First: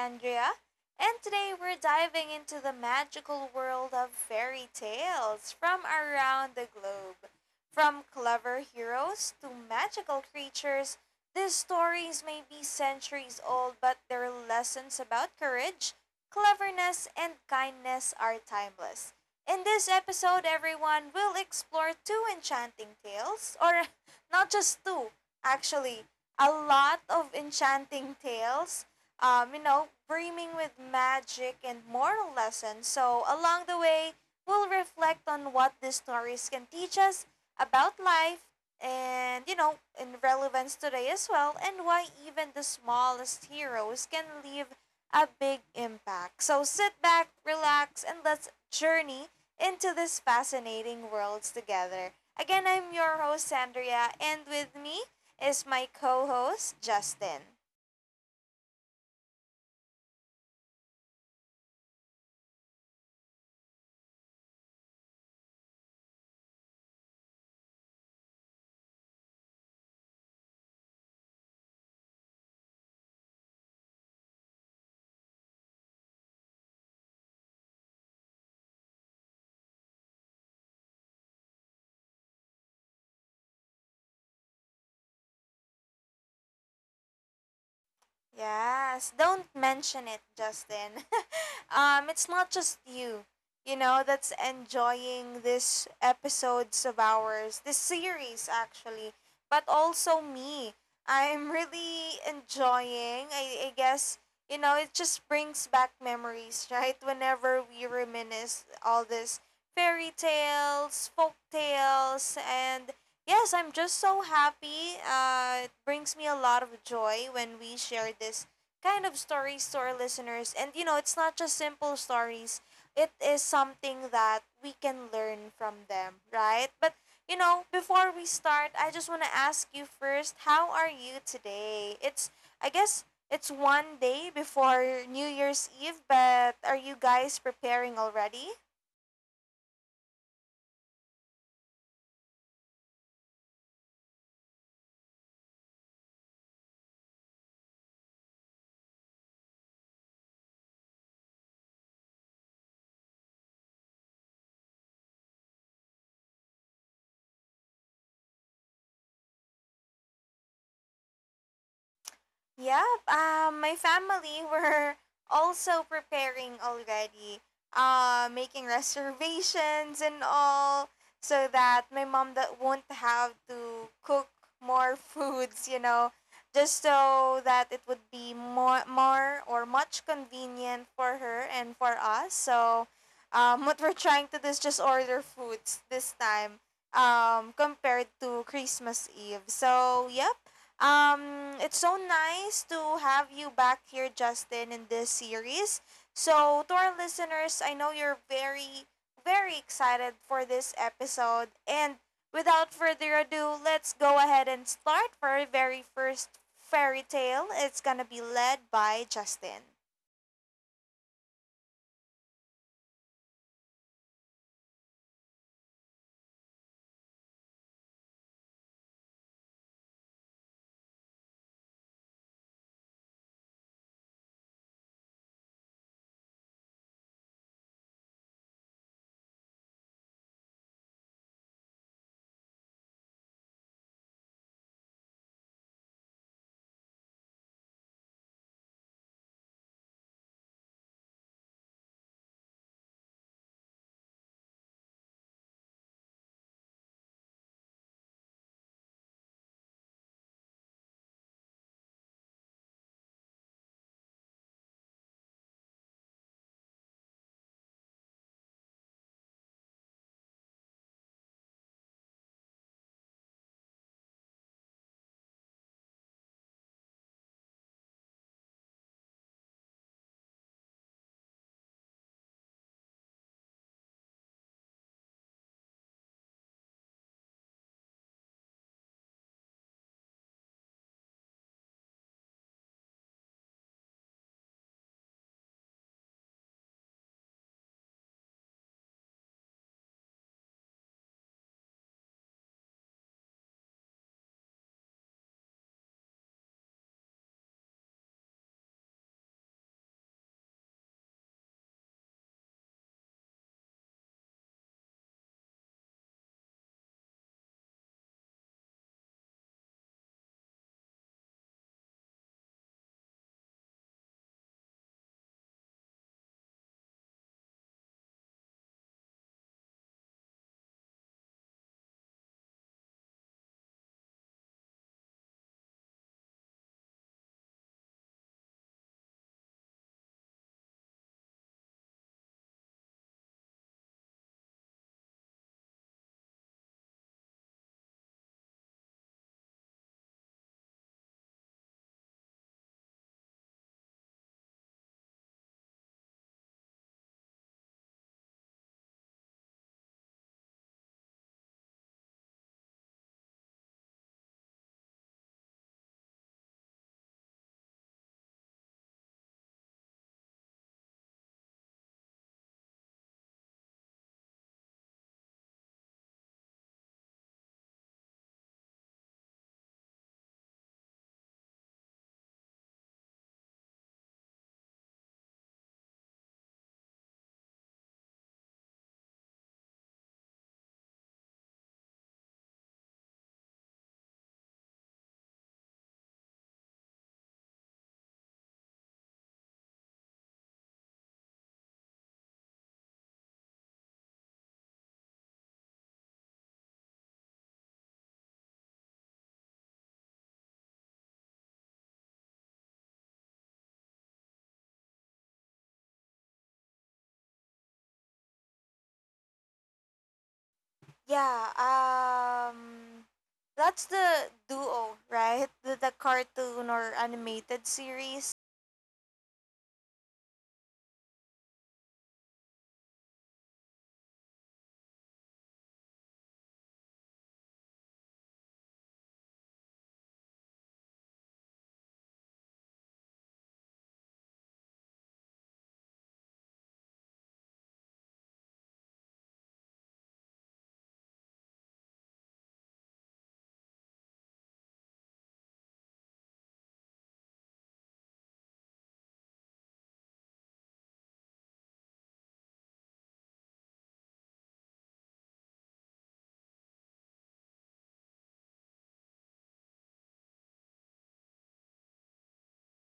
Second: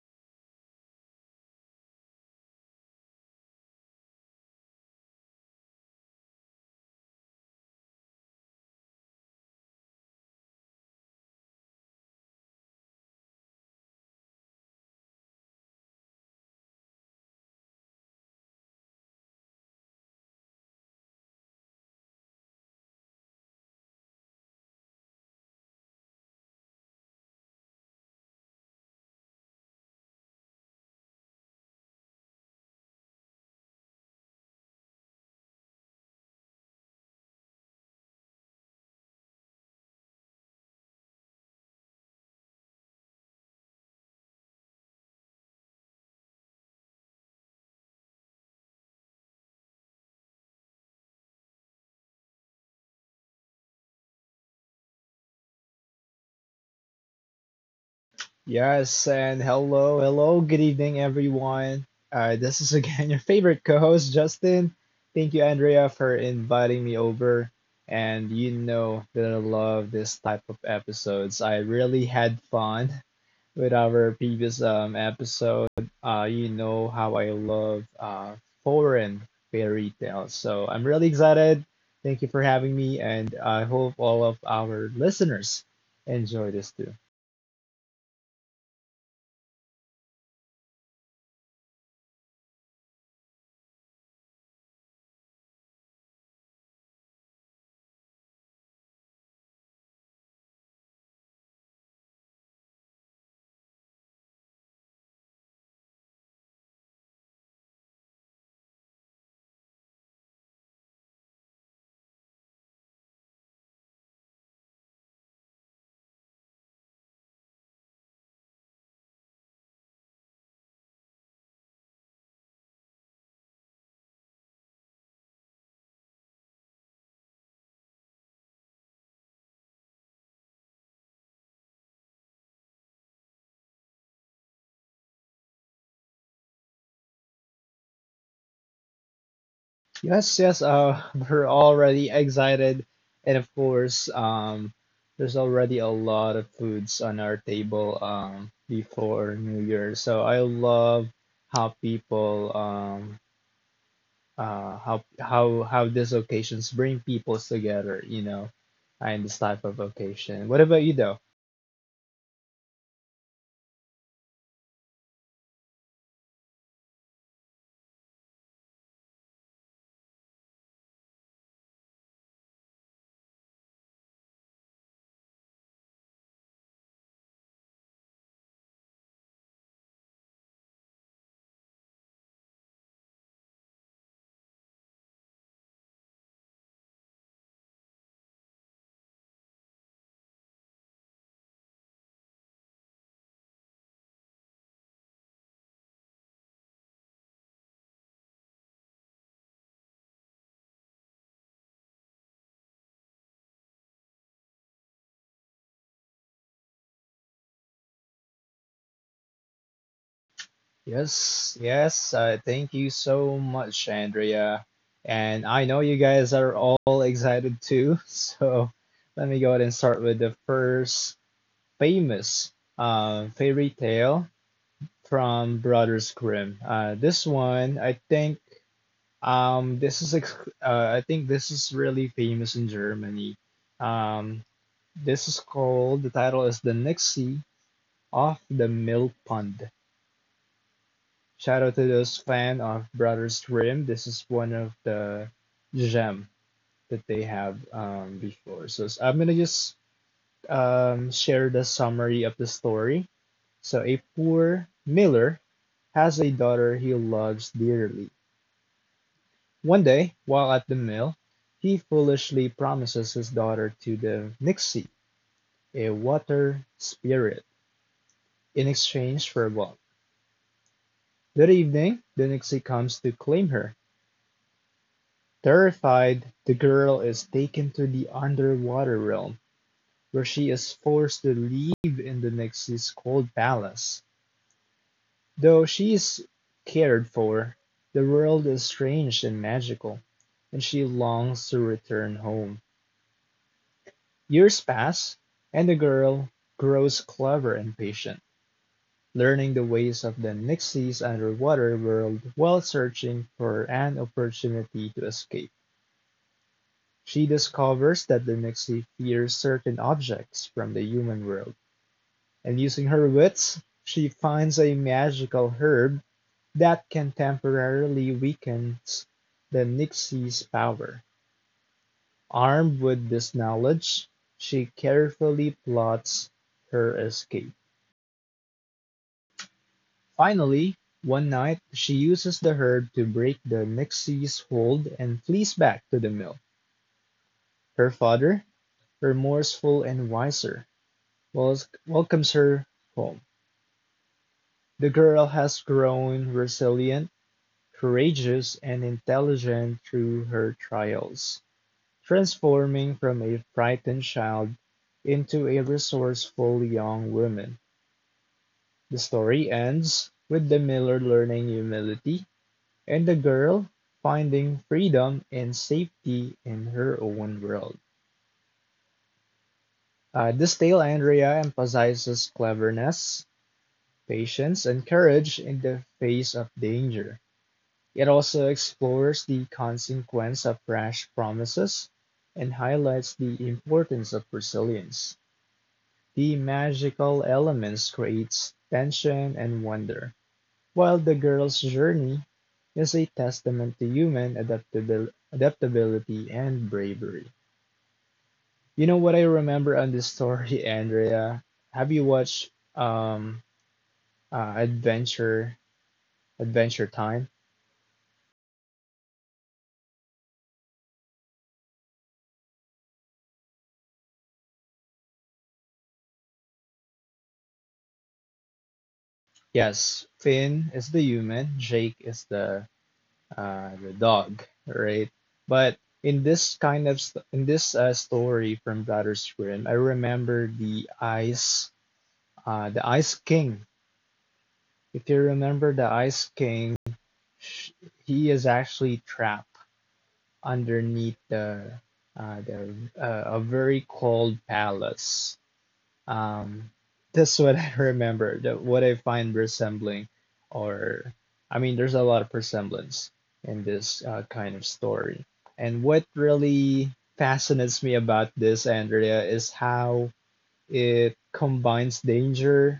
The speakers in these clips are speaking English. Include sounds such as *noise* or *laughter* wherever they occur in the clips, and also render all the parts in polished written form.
Andrea, and today we're diving into the magical world of fairy tales from around the globe. From clever heroes to magical creatures, these stories may be centuries old, but their lessons about courage, cleverness, and kindness are timeless. In this episode, everyone, we'll explore two enchanting tales, or *laughs* not just two, actually, a lot of enchanting tales, brimming with magic and moral lessons. So, along the way, we'll reflect on what these stories can teach us about life and, you know, in relevance today as well, and why even the smallest heroes can leave a big impact. So sit back, relax, and let's journey into this fascinating worlds together. Again, I'm your host, Sandria, and with me is my co host, Justin. Yes, and hello, hello, good evening, everyone. This is *laughs* again your favorite co host, Justin. Thank you, Andrea, for inviting me over. And you know that I love this type of episodes. I really had fun with our previous episode. You know how I love foreign fairy tales. So I'm really excited. Thank you for having me, and I hope all of our listeners enjoy this too. Yes, don't mention it, Justin. *laughs* It's not just you, you know, that's enjoying these episodes of ours, this series actually, but also me. I'm really enjoying. I guess you know it just brings back memories, *laughs* right? Whenever we reminisce all these fairy tales, folk tales, and yes, I'm just so happy. It brings me a lot of joy when we share this kind of stories to our listeners. And you know, it's not just simple stories. It is something that we can learn from them, right? But you know, before we start, I just want to ask you first, how are you today? It's I guess it's one day before New Year's Eve, but are you guys preparing already? Yes, yes, *laughs* we're already excited. And of course, there's already a lot of foods on our table before New Year. So I love how people, how these occasions bring peoples together, you know, and this type of occasion. What about you, though? Yep. My family *laughs* were also preparing already, making reservations and all, so that my mom that won't have to cook more foods. You know, just so that it would be more, more or much convenient for her and for us. So, *laughs* what we're trying to do is just order foods this time. Compared to Christmas Eve. So yeah, it's so nice to have you back here, Justin, in this series. So, to our listeners, I know you're very, very excited for this episode. And without further ado, let's go ahead and start for our very first fairy tale. It's gonna be led by Justin. Yes, yes. Thank you so much, Andrea. And I know you guys are all excited too. *laughs* So let me go ahead and start with the first famous fairy tale from Brothers Grimm. This one, I think, this is I think this is really famous in Germany. Um, this is called the title is The Nixie of the Mill Pond. Shout out to those fan of Brothers Grimm. This is one of the gem that they have before. So I'm gonna just share the summary of the story. So a poor miller has a daughter he loves dearly. One day, while at the mill, he foolishly promises his daughter to the Nixie, a water spirit, in exchange for a ball. That evening, the Nixie comes to claim her. Terrified, the girl is taken to the underwater realm, where she is forced to live in the Nixi's cold palace. Though she is cared for, the world is strange and magical, and she longs to return home. Years pass, and the girl grows clever and patient, learning the ways of the Nixi's underwater world while searching for an opportunity to escape. She discovers that the nixie fears certain objects from the human world, and using her wits, she finds a magical herb that can temporarily weaken the nixie's power. Armed with this knowledge, she carefully plots her escape. Finally, one night, she uses the herb to break the nixie's hold and flees back to the mill. Her father, remorseful and wiser, Wells welcomes her home, the girl has grown resilient, courageous, and intelligent through her trials, transforming from a frightened child into a resourceful young woman. The story ends with the miller learning humility and the girl finding freedom and safety in her own world. This tale, Andrea, emphasizes cleverness, patience, and courage in the face of danger. It also explores the consequence of rash promises and highlights the importance of resilience. The magical elements creates tension and wonder, while the girl's journey is a testament to human adaptability and bravery. You know what I remember on this story, *laughs* Andrea? Have you watched Adventure Time? Yeah, that's the duo, right? The cartoon or animated series. Yes, Finn is the human, Jake is the dog, right? But in this in this story from Bladder's Grim, I remember the Ice King. If you remember the Ice King, sh- he is actually trapped underneath the uh, the a very cold palace. Um, that's what *laughs* I remember. That what I find resembling, or I mean, there's a lot of resemblance in this kind of story. And what really fascinates me about this, Andrea, is how it combines danger,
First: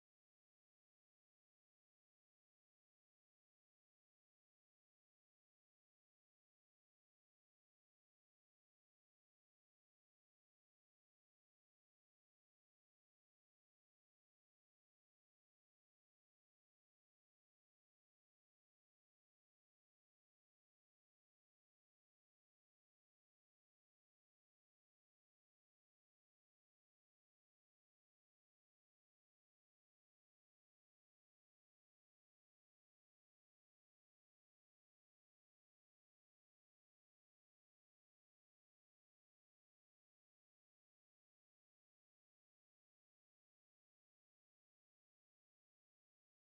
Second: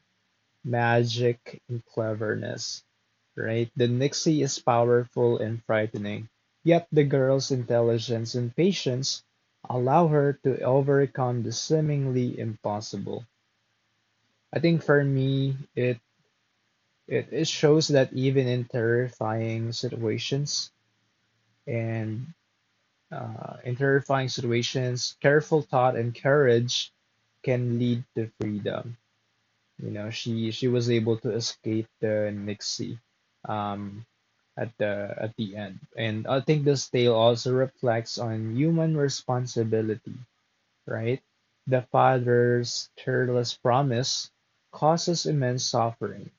magic, and cleverness. Right? The Nixie is powerful and frightening, yet the girl's intelligence and patience allow her to overcome the seemingly impossible. I think for me, it shows that even in terrifying situations and in terrifying situations, careful thought and courage can lead to freedom. You know, she was able to escape the Nixie um, at the end, and I think this tale also reflects on human responsibility, right? The father's careless promise causes immense suffering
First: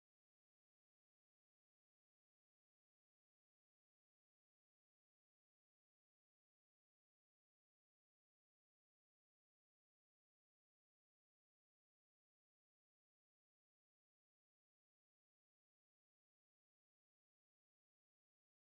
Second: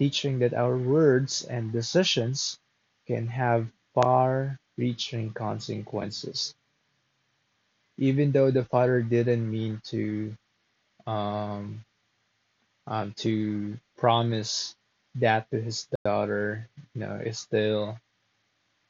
teaching that our words and decisions can have far reaching consequences, even though the father didn't mean um, to promise that to his daughter, you know, is still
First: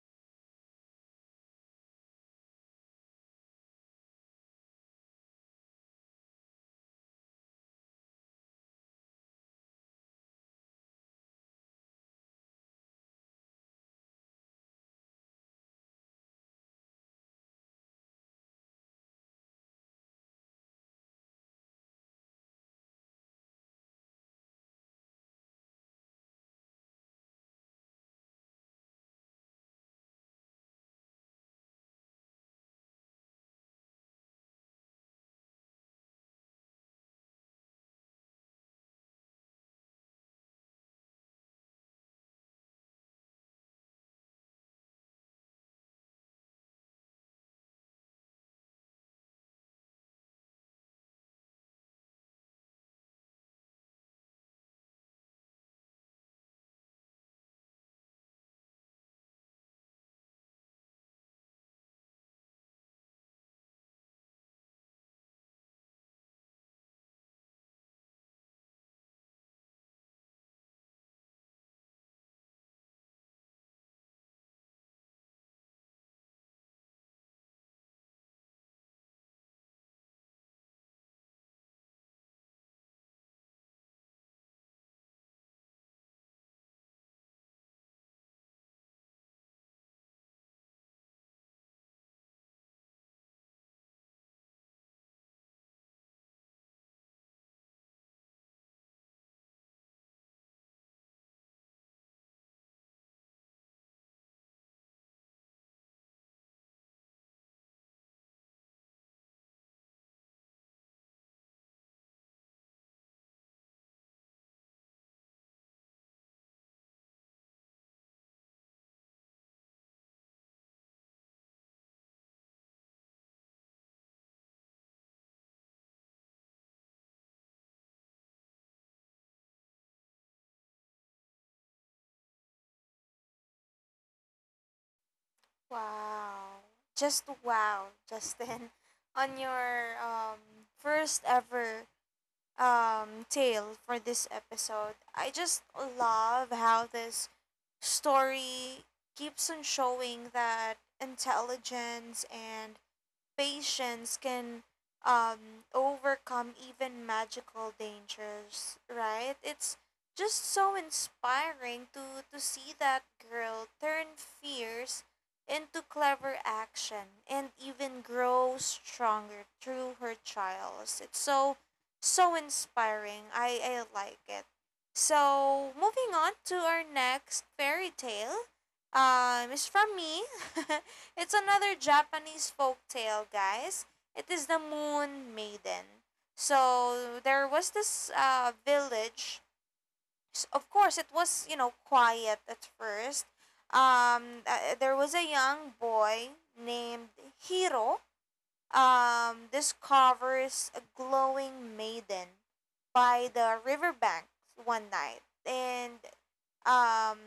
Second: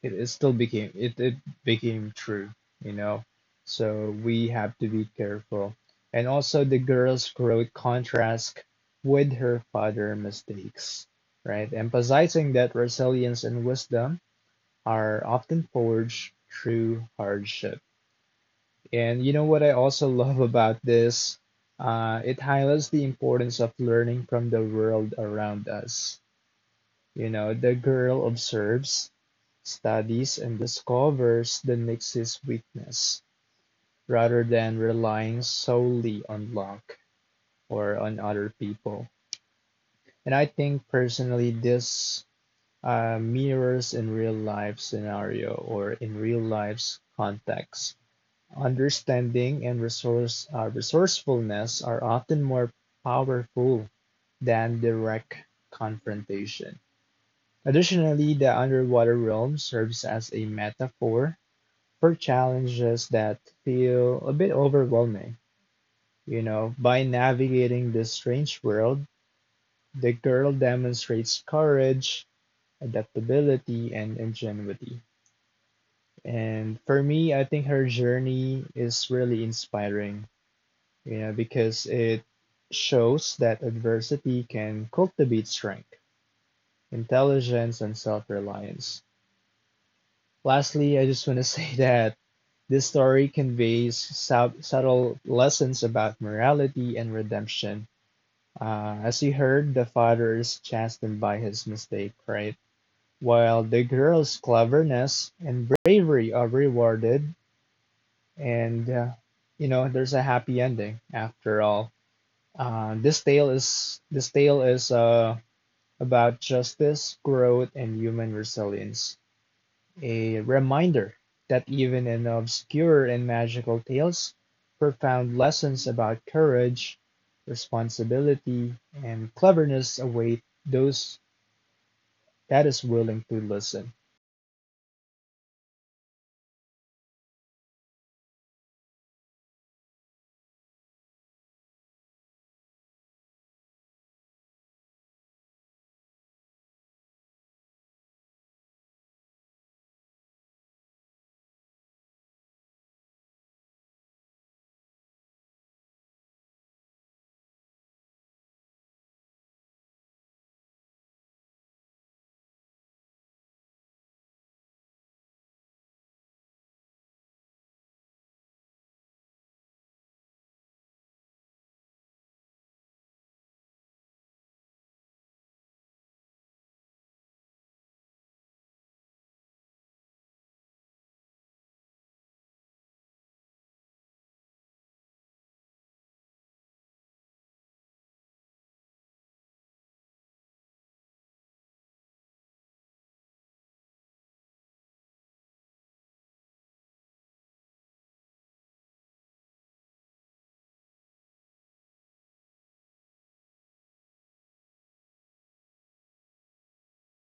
it still became it became true, you know. So we have to be careful. And also the girl's growth contrast with her father mistakes, right? Emphasizing that resilience and wisdom are often forged through hardship. And you know what I also love about this? It highlights the importance of learning from the world around us. You know, the girl observes, studies, and discovers the Nix's weakness, rather than relying solely on luck or on other people. And I think personally, this mirrors in real life scenario or in real life's context. Understanding and resourcefulness are often more powerful than direct confrontation. Additionally, the underwater realm serves as a metaphor for challenges that feel a bit overwhelming. You know, by navigating this strange world, the girl demonstrates courage, adaptability, and ingenuity. And for me, I think her journey is really inspiring, you know, because it shows that adversity can cultivate strength, intelligence, and self-reliance. Lastly, I just want to *laughs* say that this story conveys subtle lessons about morality and redemption. As you heard, the father is chastened by his mistake, right? While the girl's cleverness and bravery are rewarded, and you know there's a happy ending after all. This tale is about justice, growth, and human resilience. A reminder that even in obscure and magical tales, profound lessons about courage, responsibility, and cleverness await those that is willing to listen. Wow. Just wow, Justin, *laughs* on your first ever tale for this episode. I just love how this story keeps on showing that intelligence and patience can overcome even magical dangers, right? It's just so inspiring to see that girl turn fears into clever action and even grow stronger through her trials. It's so, so inspiring. I like it. So, moving on to our next fairy tale is from me. *laughs* It's another Japanese folk tale, guys. It is the Moon Maiden. So there was this village. Of course, it was, you know, quiet at first. There was a young boy named Hiro. Discovers a glowing maiden by the riverbank one night. And um,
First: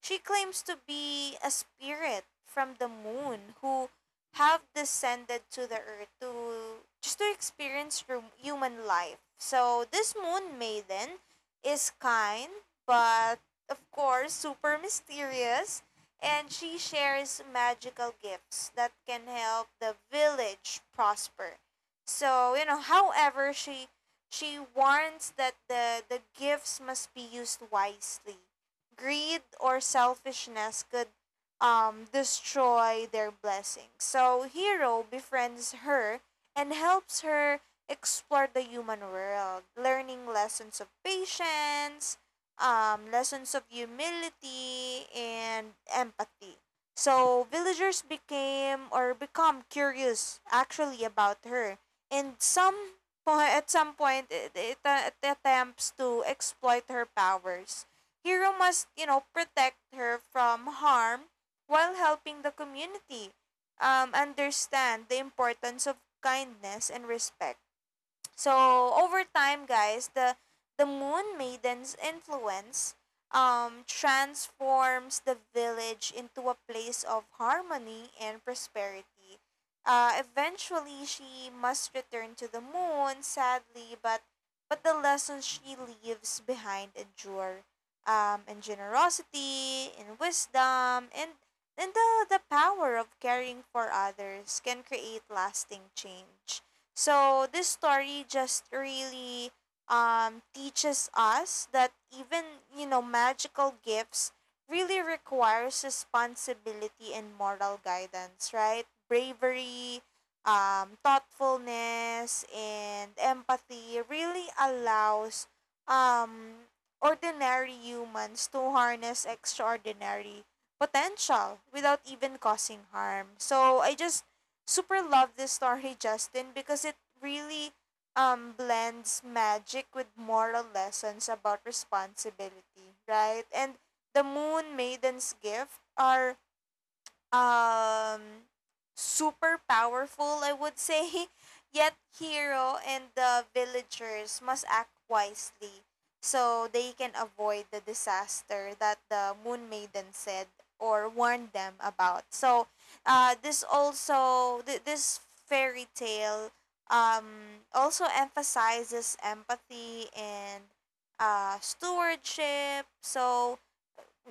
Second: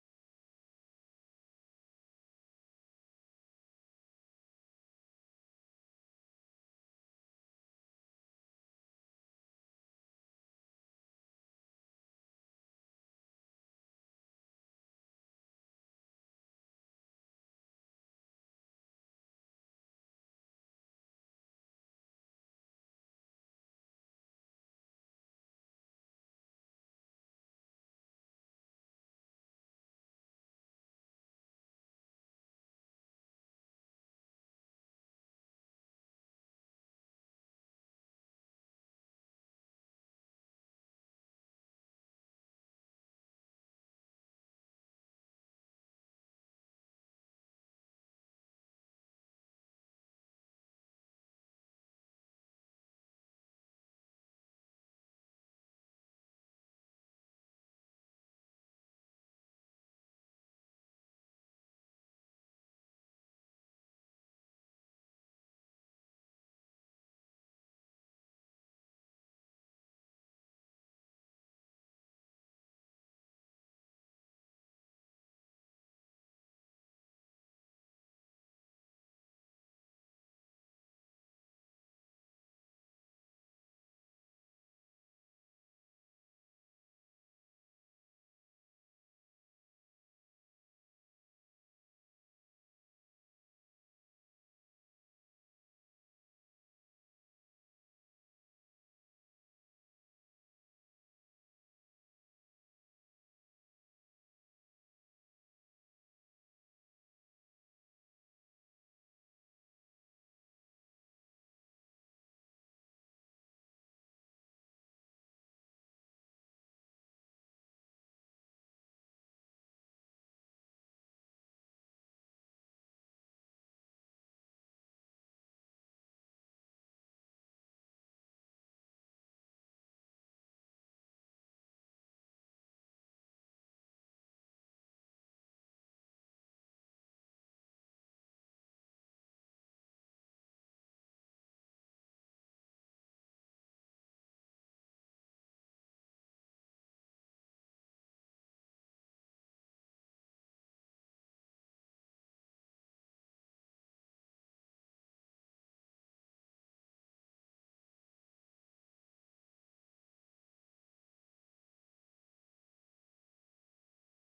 she claims to be a spirit from the moon who have descended to the earth to just to experience human life. So this moon maiden is kind, but of course super mysterious, and she shares magical gifts that can help the village prosper. So you know, however, she warns that the gifts must be used wisely greed or selfishness could destroy their blessings. So Hero befriends her and helps her explore the human world, learning lessons of patience, lessons of humility, and empathy. So villagers became or become curious actually about her, and some at some point it attempts to exploit her powers Hero must, you know, protect her from harm while helping the community understand the importance of kindness and respect. So over time, guys, the Moon Maiden's influence transforms the village into a place of harmony and prosperity. Eventually, she must return to the moon, sadly, but the lessons she leaves behind endure. In generosity, in wisdom, and the power of caring for others can create lasting change. So this story just really teaches us that even you know magical gifts really requires responsibility and moral guidance, right? Bravery, thoughtfulness, and empathy really allows um, ordinary humans to harness extraordinary potential without even causing harm. So I just super love this story, Justin, because it really blends magic with moral lessons about responsibility, right? And the Moon Maiden's gift are um super powerful, I would say. *laughs* Yet Hero and the villagers must act wisely so they can avoid the disaster that the Moon Maiden said or warned them about. So, this also this fairy tale also emphasizes empathy and stewardship. So,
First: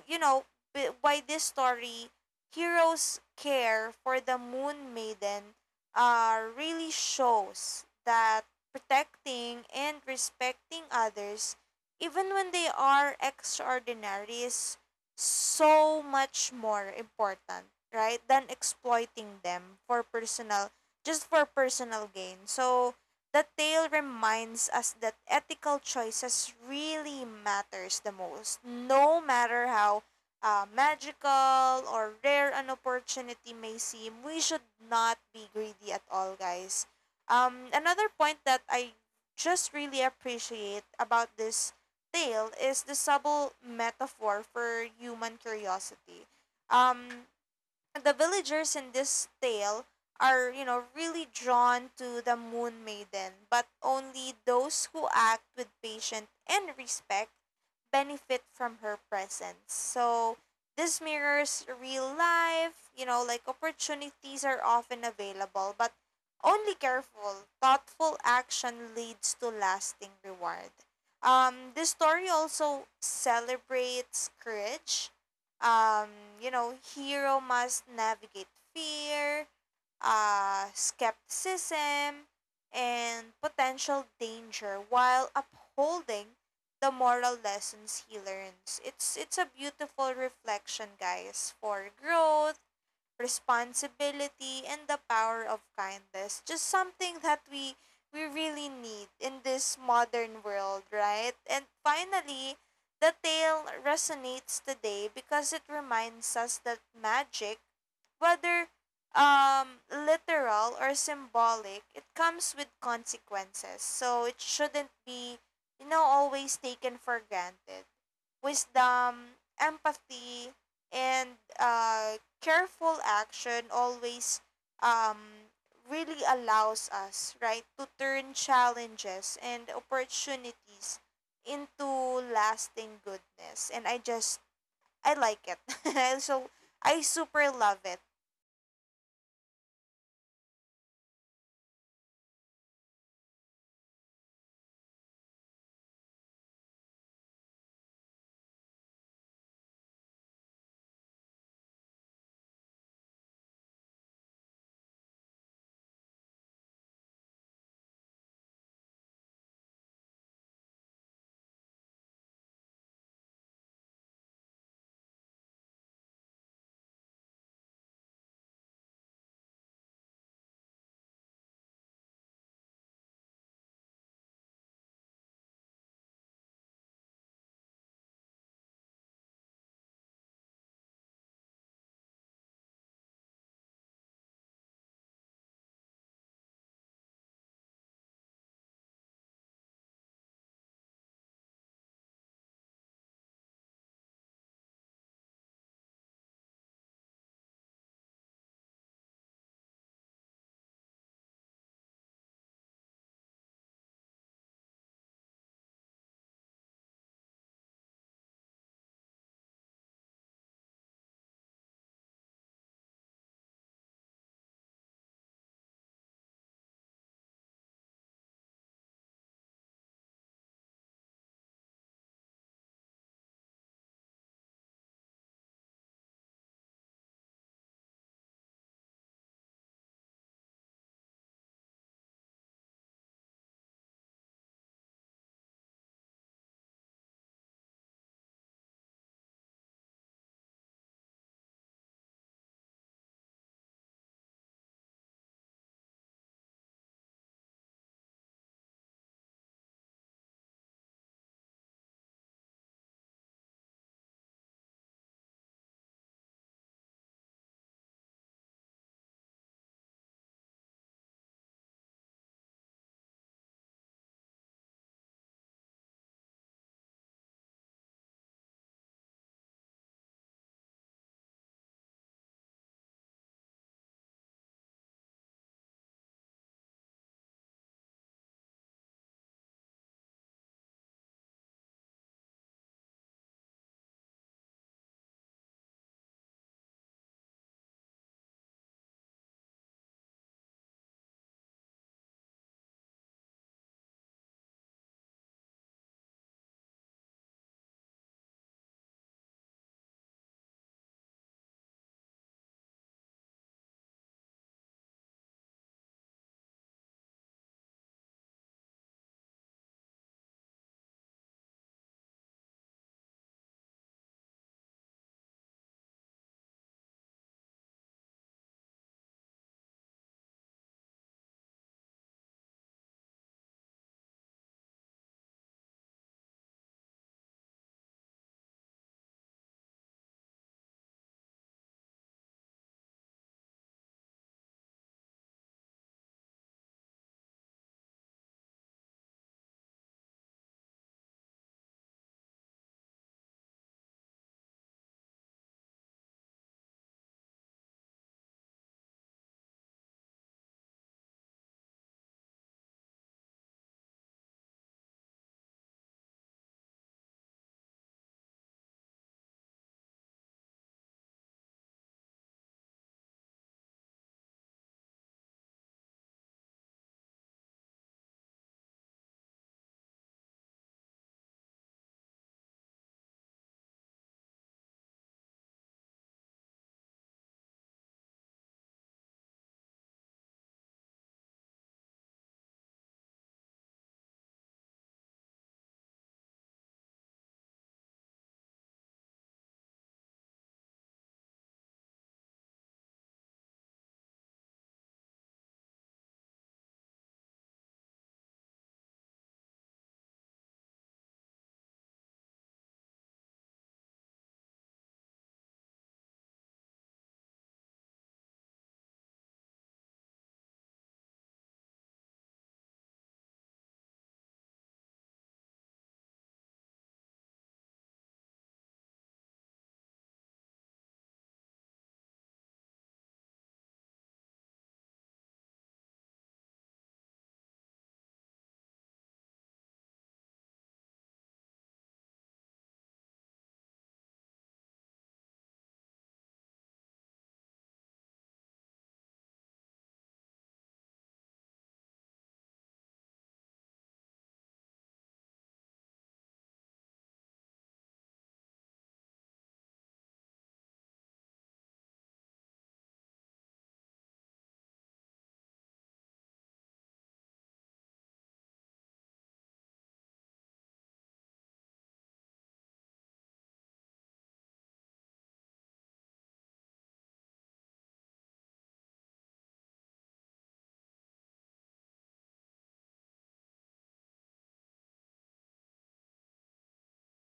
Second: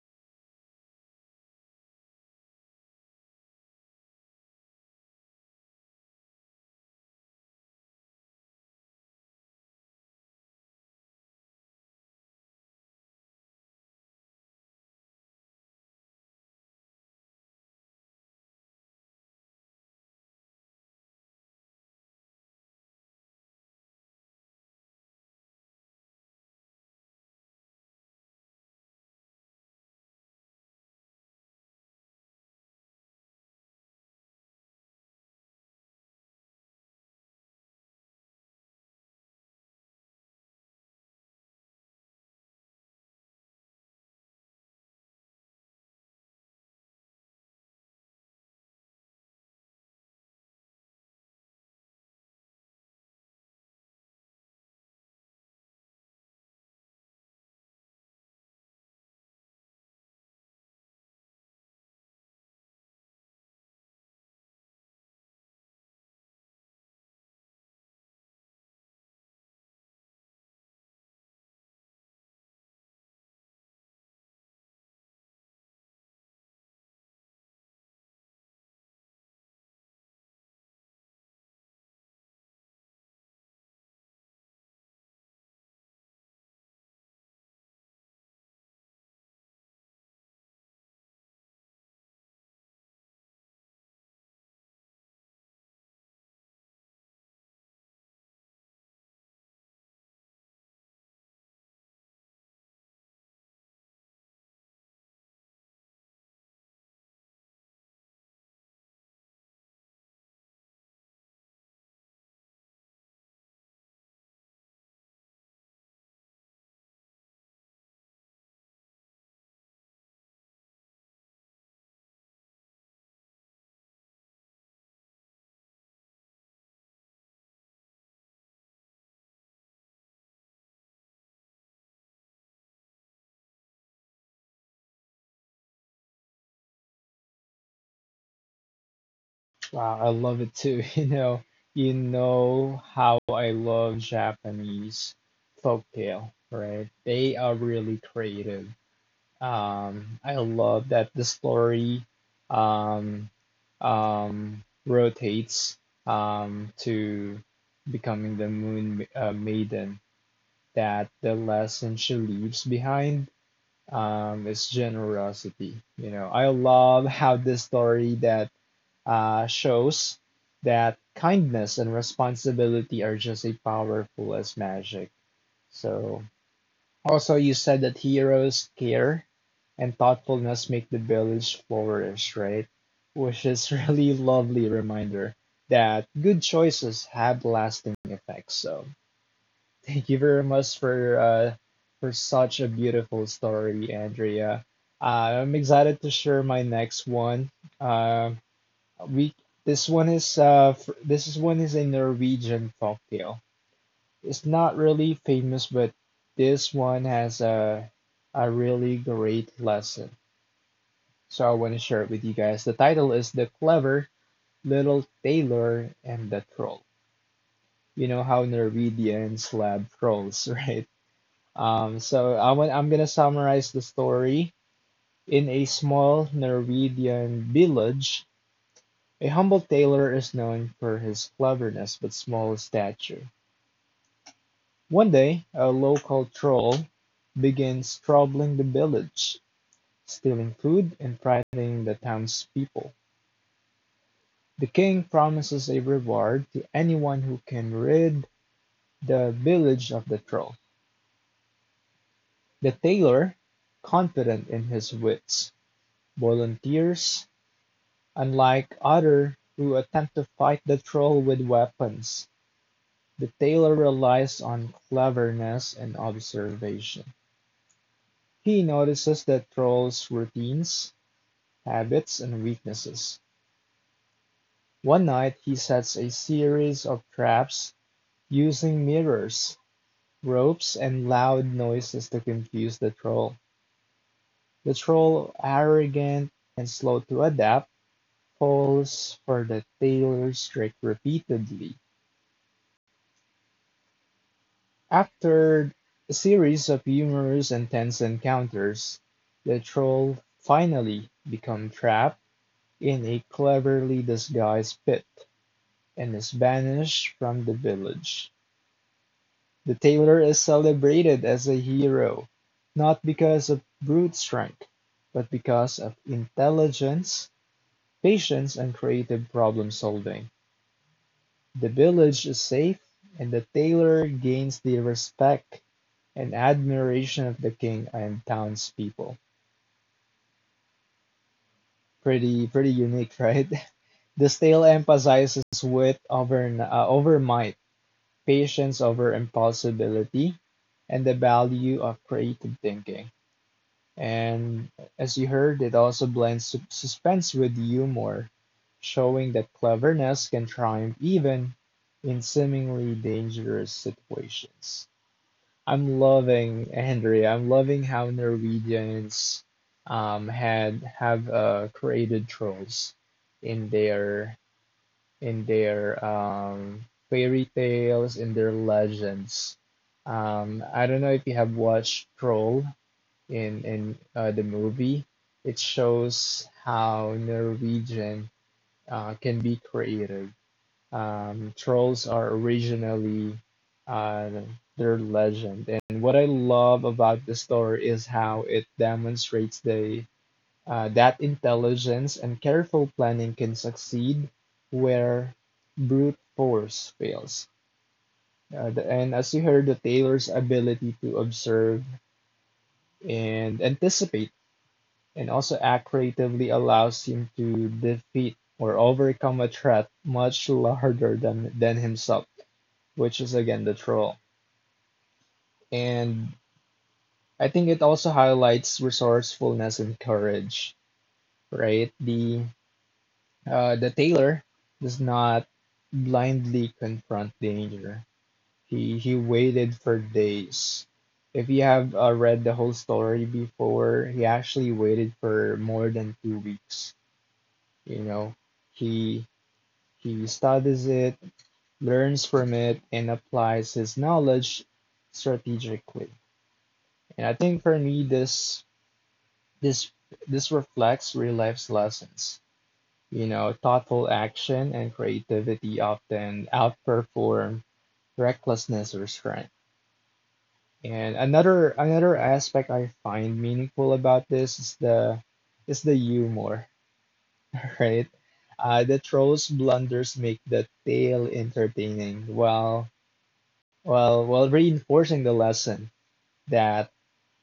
you know, by this story, Hero's care for the Moon Maiden really shows that protecting and respecting others, even when they are extraordinary, is so much more important, right, than exploiting them for personal, just for personal gain. So, the tale reminds us that ethical choices really matters the most, no matter how magical or rare an opportunity may seem. We should not be greedy at all, guys. Another point that I just really appreciate about this tale is the subtle metaphor for human curiosity. Um, the villagers in this tale are, you know, really drawn to the Moon Maiden, but only those who act with patience and respect benefit from her presence. So this mirrors real life, you know, like opportunities are often available, but only careful, thoughtful action leads to lasting reward. This story also celebrates courage. Um, you know, hero must navigate fear, skepticism, and potential danger while upholding the moral lessons he learns. It's a beautiful reflection, guys, for growth, responsibility, and the power of kindness. Just something that we really need in this modern world, right? And finally, the tale resonates today because it reminds us that magic whether literal or symbolic, it comes with consequences. So it shouldn't be, you know, always taken for granted. Wisdom, empathy, and careful action always um, really allows us, right, to turn challenges and opportunities into lasting goodness. And I just, I like it. *laughs* So I super love it. Wow, I love it too. *laughs* You know how I love Japanese folktale, right? They are really creative. I love that the story um, rotates to becoming the Maiden, that the lesson she leaves behind is generosity. You know, I love *laughs* how this story that shows that kindness and responsibility are just as powerful as magic. So also, you said that heroes care and thoughtfulness make the village flourish, right? Which is *laughs* really lovely reminder that good choices have lasting effects. So thank you very much for such a beautiful story, Andrea. I'm excited to share my next one. Uh, we this one is this is one is a Norwegian folktale. It's not really famous, but this one has a really great lesson. So I want to share it with you guys. The title is The Clever Little Tailor and the Troll. You know how Norwegians love trolls, *laughs* right? So I want, I'm gonna summarize the story. In a small Norwegian village, a humble tailor is known for his cleverness but small stature. One day, a local troll begins troubling the village, stealing food and frightening the townspeople. The king promises a reward to anyone who can rid the village of the troll. The tailor, confident in his wits, volunteers. Unlike others who attempt to fight the troll with weapons, the tailor relies on cleverness and observation. He notices the troll's routines habits and weaknesses. One night, he sets a series of traps using mirrors, ropes, and loud noises to confuse the troll. The troll, arrogant and slow to adapt, falls for the tailor's trick repeatedly. After a series of humorous and tense encounters, the troll finally becomes trapped in a cleverly disguised pit and is banished from the village. The tailor is celebrated as a hero, not because of brute strength, but because of intelligence, patience, and creative problem solving. The village is safe, and the tailor gains the respect and admiration of the king and townspeople. Pretty unique, right? *laughs* This tale emphasizes wit over over might, patience over impulsibility, and the value of creative thinking. And as you heard, it also blends suspense with humor, showing that cleverness can triumph even in seemingly dangerous situations. I'm loving Andrea. I'm loving how Norwegians had have created trolls in their in their fairy tales, in their legends. I don't know if you have watched Troll in the movie, it shows how Norwegian can be created. Trolls are originally uh, their legend, and what I love about the story is how it demonstrates the that intelligence and careful planning can succeed where brute force fails. And as you heard, the tailor's ability to observe and anticipate and also accretively allows him to defeat or overcome a threat much larger than himself, which is again the troll. And I think it also highlights resourcefulness and courage, right? The tailor does not blindly confront danger. He waited for days. If you have read the whole story before, he actually waited for more than 2 weeks. You know, he He studies it, learns from it, and applies his knowledge strategically. And I think for me, this this reflects real life's lessons. You know, thoughtful action and creativity often outperform recklessness or strength. And another aspect I find meaningful about this is the humor, *laughs* right? The trolls blunders make the tale entertaining, while reinforcing the lesson that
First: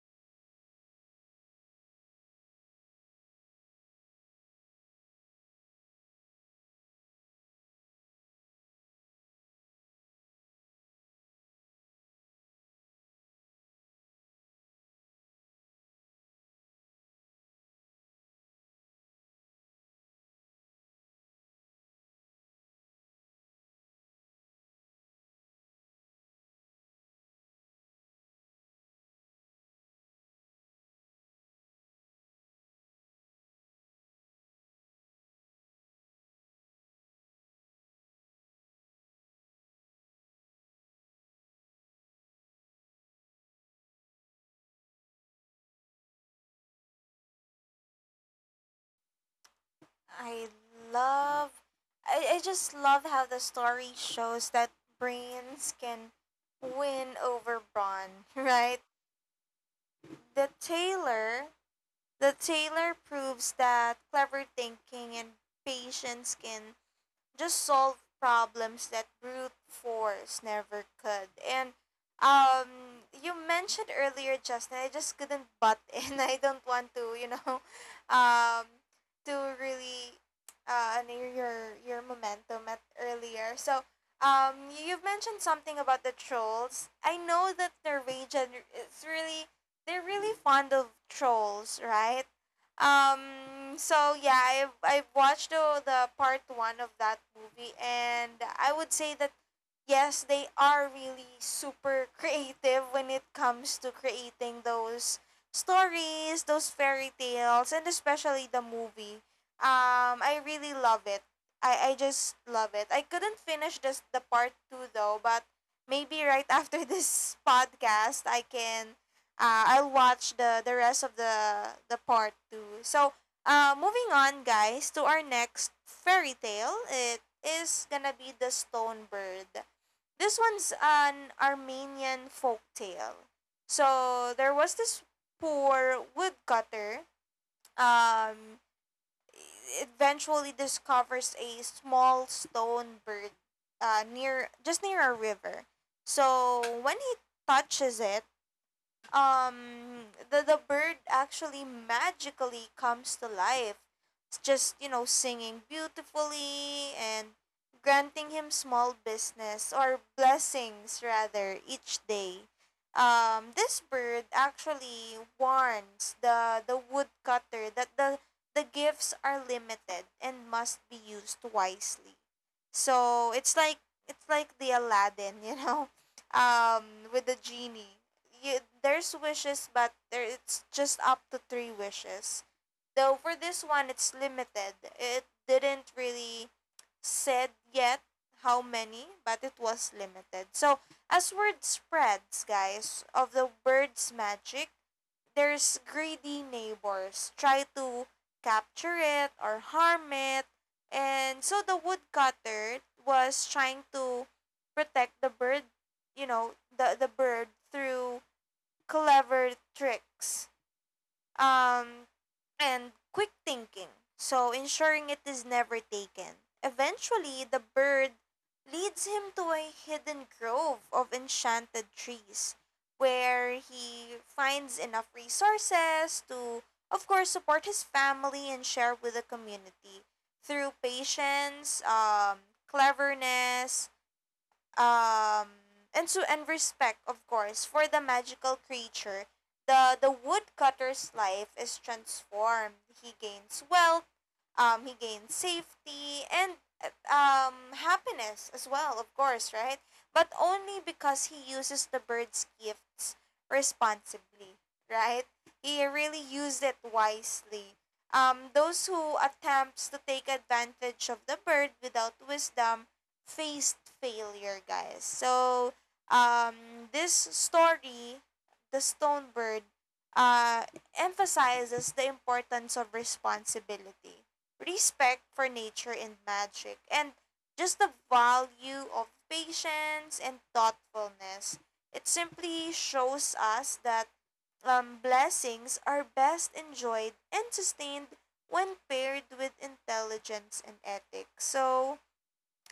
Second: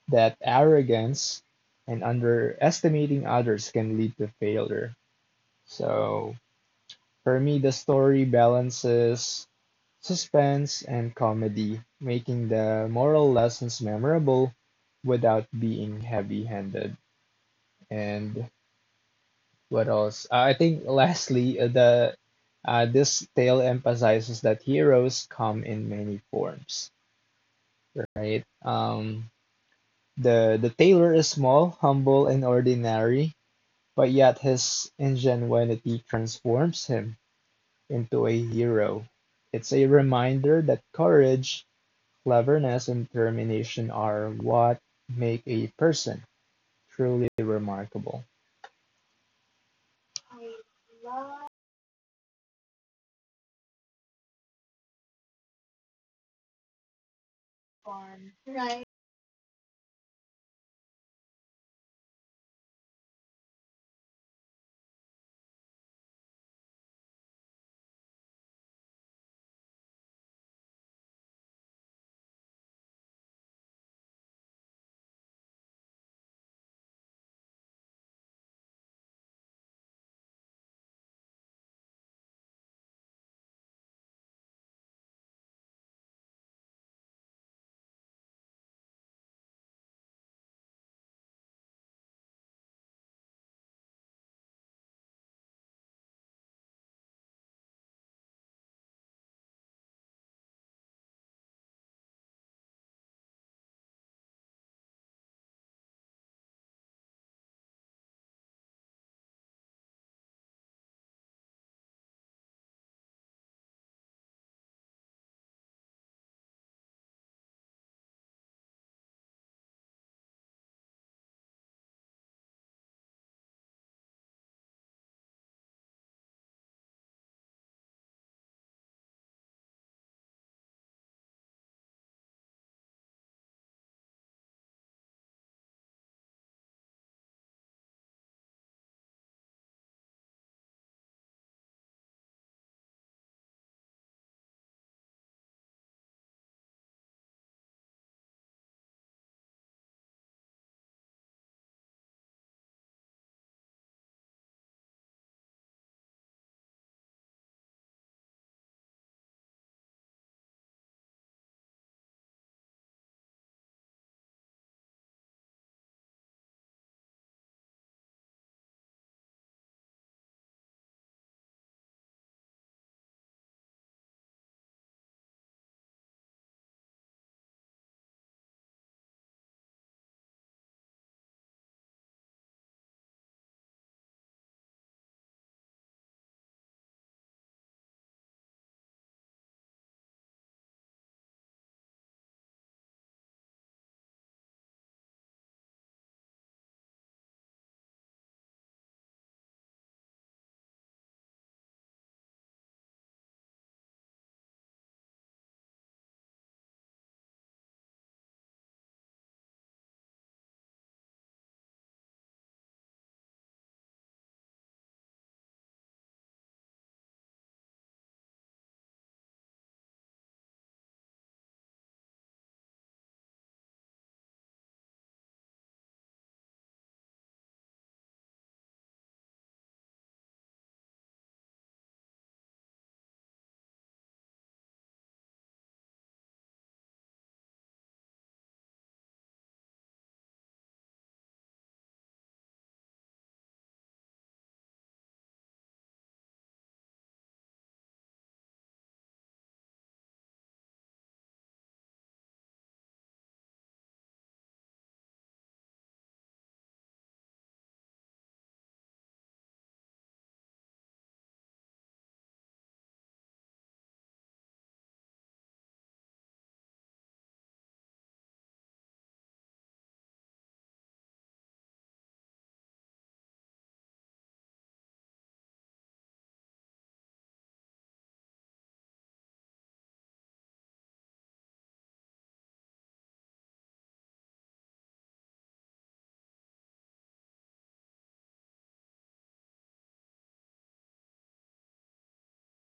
that arrogance and underestimating others can lead to failure. So for me, the story balances suspense and comedy, making the moral lessons memorable without being heavy-handed. And what else? I think lastly, the this tale emphasizes that heroes come in many forms, right? The tailor is small, humble, and ordinary, but yet his ingenuity transforms him into a hero. It's a reminder that courage, cleverness, and determination are what make a person truly remarkable. I love I just love how the story shows that brains can win over brawn, *laughs* right? The tailor the tailor proves that clever thinking and patience can just solve problems that brute force never could. And you mentioned earlier, Justin, I just couldn't butt in. *laughs* I don't want to, you know, *laughs* um, to really near your momentum at earlier. So you've mentioned something about the trolls. I know that Norwegian is really they're really fond of trolls, right? Um. So yeah, I've watched the part 1 of that movie, and I would say that yes, they are really super creative when it comes to creating those stories, those fairy tales, and especially the movie. I really love it. I just love it. I couldn't finish this the part 2 though, but maybe right after *laughs* this podcast I can I'll watch the rest of the part 2. So moving on guys to our next fairy tale. It is gonna be the stone bird this one's an Armenian folk tale. So there was this poor woodcutter. Um, eventually discovers a small stone bird near just near a river. So when he touches it, the bird actually magically comes to life just you know singing beautifully and granting him small business or blessings rather each day this bird actually warns the woodcutter that the gifts are limited and must be used wisely so it's like the Aladdin you know *laughs* with the genie you, there's wishes but there it's just up to 3 wishes Though for this one, it's limited. It didn't really said yet how many, but it was limited. So as word spreads, guys, of the bird's magic, there's greedy neighbors try to capture it or harm it. And so the woodcutter was trying to protect the bird, you know, the bird through clever tricks um, and quick thinking, so ensuring it is never taken. Eventually, the bird leads him to a hidden grove of enchanted trees where he finds enough resources to, of course, support his family and share with the community through patience, cleverness, um and so and respect of course for the magical creature the woodcutter's life is transformed he gains wealth he gains safety and uh, happiness as well of course right but only because he uses the bird's gifts responsibly right he really used it wisely those who attempts to take advantage of the bird without wisdom faced failure, guys. So, this story, The Stone Bird, uh, emphasizes the importance of responsibility, respect for nature and magic, and just the value of patience and thoughtfulness. It simply shows us that blessings are best enjoyed and sustained when paired with intelligence and ethics. So,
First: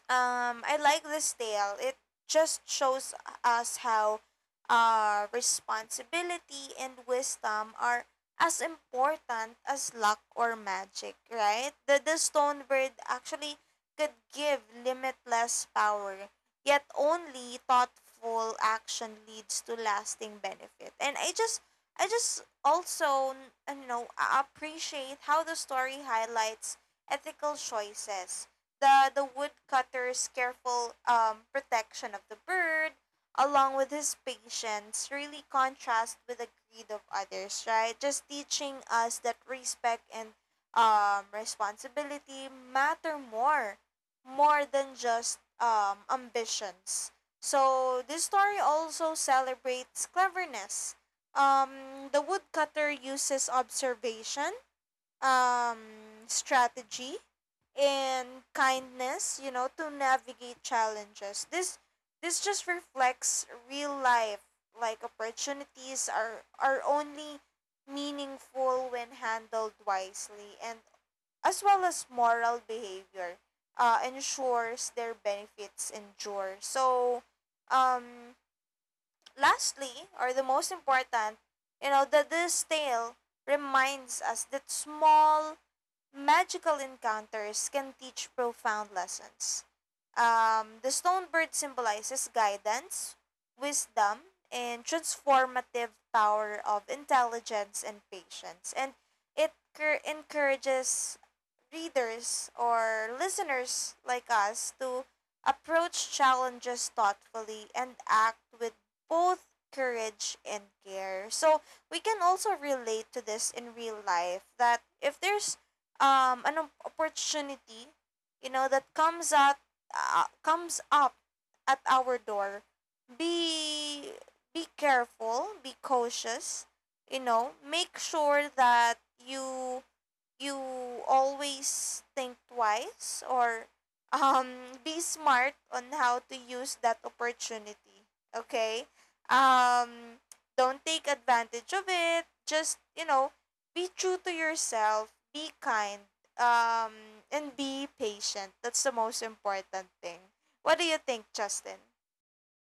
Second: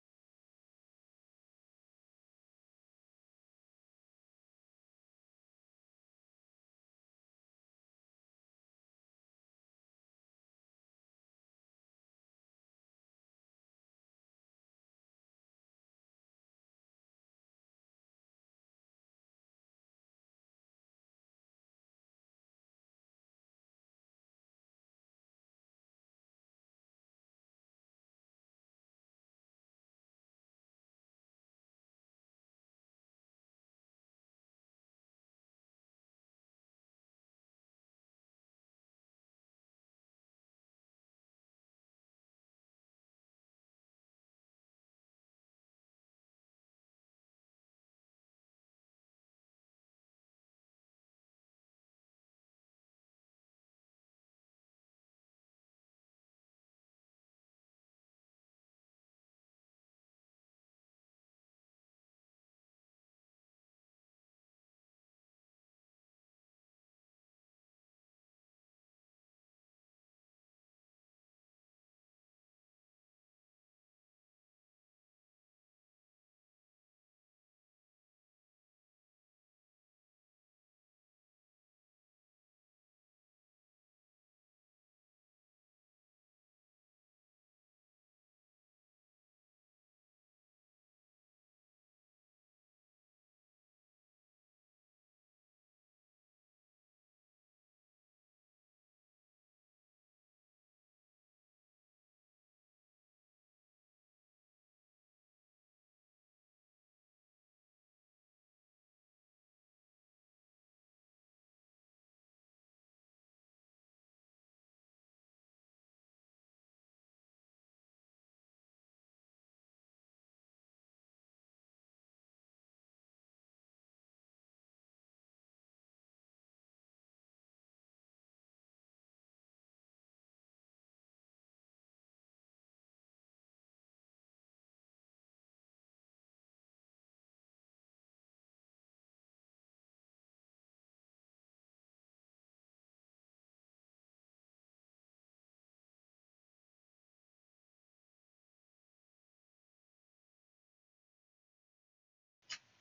um, I like this tale. It just shows us how responsibility and wisdom are as important as luck or magic, right? The stone bird actually could give limitless power, yet only thoughtful action leads to lasting benefit. And I just also, appreciate how the story highlights ethical choices, the woodcutter's careful protection of the bird, along with his patience, really contrast with the greed of others. Right, just teaching us that respect and responsibility matter more than just ambitions. So this story also celebrates cleverness. Um, the woodcutter uses observation, um, strategy, and kindness, you know, to navigate challenges. This just reflects real life, like opportunities are only meaningful when handled wisely, and as well as moral behavior ensures their benefits endure. So, um, lastly, or the most important, you know, that this tale reminds us that small magical encounters can teach profound lessons. The stone bird symbolizes guidance, wisdom, and transformative power of intelligence and patience. And it encourages readers or listeners like us to approach challenges thoughtfully and act with both courage and care. So, we can also relate to this in real life that if there's an opportunity, you know, that comes at comes up at our door, be be careful, be cautious, you know, make sure that you you always think twice or *laughs* be smart on how to use that opportunity. Okay? Um, don't take advantage of it. Just, you know, be true to yourself, be kind, um, and be patient. That's the most important thing. What do you think, Justin?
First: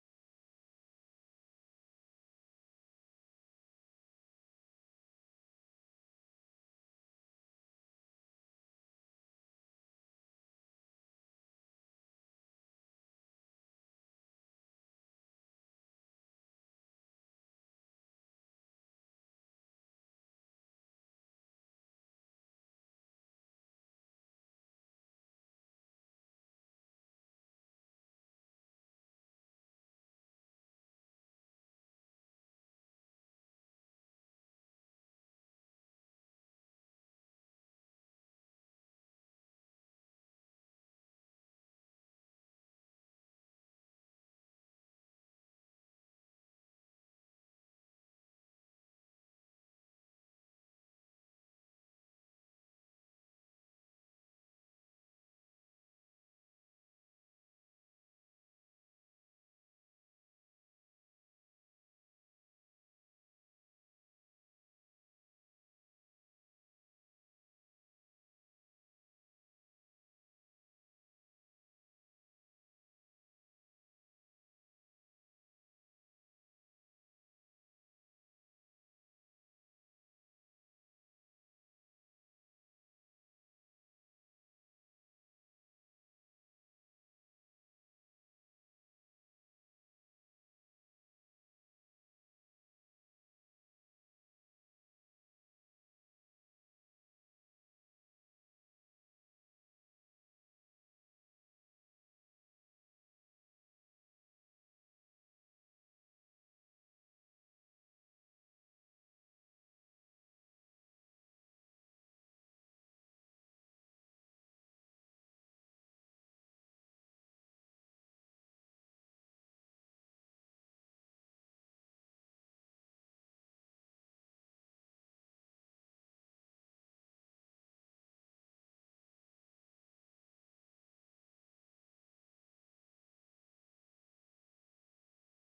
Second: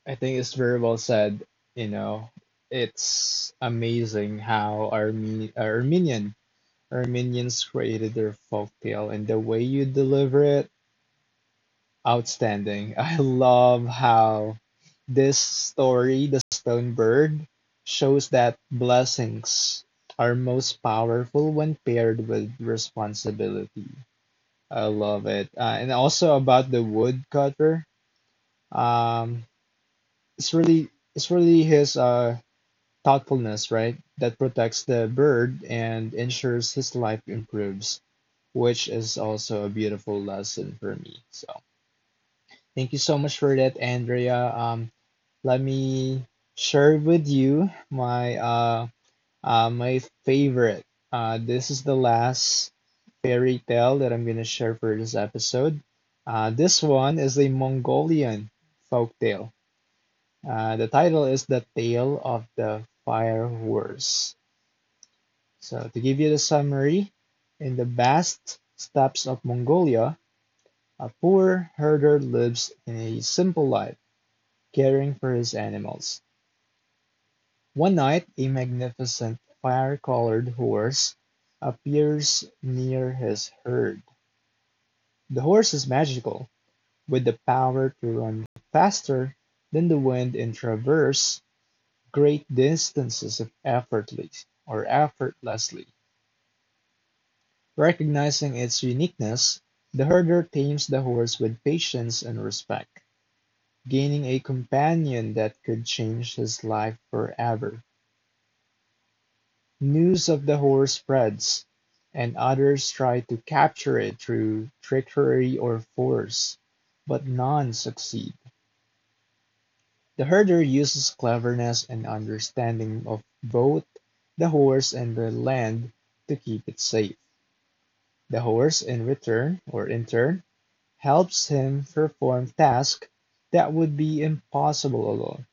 I think it's very well said. You know, it's amazing how Armenians created their folktale and the way you deliver it. Outstanding. *laughs* I love how this story, the stone bird, shows that blessings are most powerful when paired with responsibility. I love it. And also about the woodcutter. Um, it's really it's really his thoughtfulness, right, that protects the bird and ensures his life improves, which is also a beautiful lesson for me. So thank you so much for that, Andrea. Let me share with you my my favorite. This is the last fairy tale that I'm gonna share for this episode. This one is a Mongolian folktale. The title is The Tale of the Fire Horse. So, to give you the summary, in the vast steppes of Mongolia, a poor herder lives in a simple life, caring for his animals. One night, a magnificent fire-colored horse appears near his herd. The horse is magical, with the power to run faster than the wind and traverse great distances effortlessly. Recognizing its uniqueness, the herder tames the horse with patience and respect, gaining a companion that could change his life forever. News of the horse spreads, and others try to capture it through trickery or force, but none succeed. The herder uses cleverness and understanding of both the horse and the land to keep it safe. The horse in return, or in turn, helps him perform tasks that would be impossible alone,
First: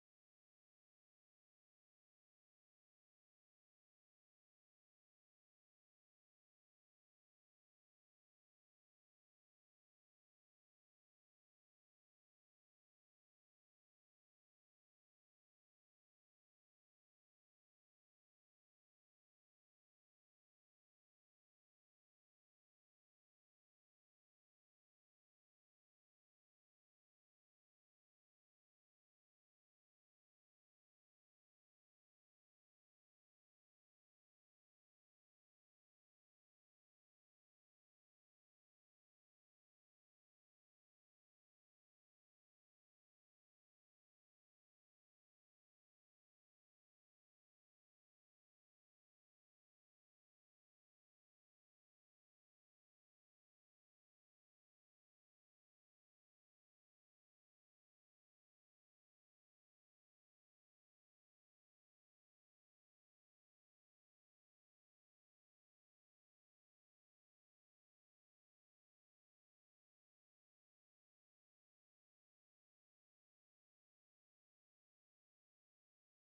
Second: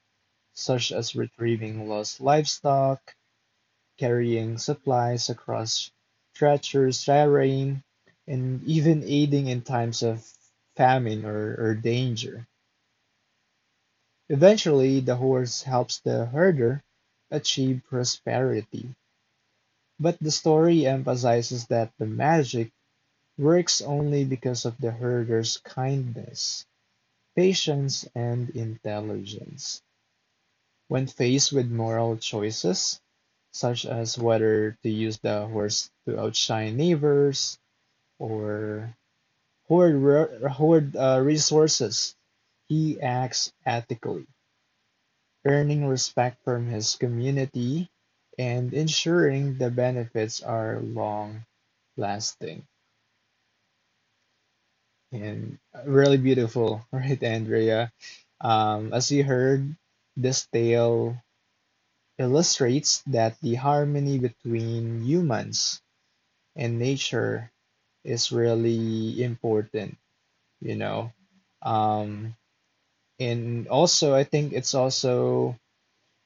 such as retrieving lost livestock, carrying supplies across treacherous terrain, and even aiding in times of famine or danger. Eventually, the horse helps the herder achieve prosperity, but the story emphasizes that the magic works only because of the herder's kindness, patience, and intelligence. When faced with moral choices, such as whether to use the horse to outshine neighbors or hoard re- hoard resources, he acts ethically, earning respect from his community and ensuring the benefits are long lasting and really beautiful, *laughs* right, Andrea? As you heard, this tale illustrates that the harmony between humans and nature is really important, you know. Um, And also, I think it's also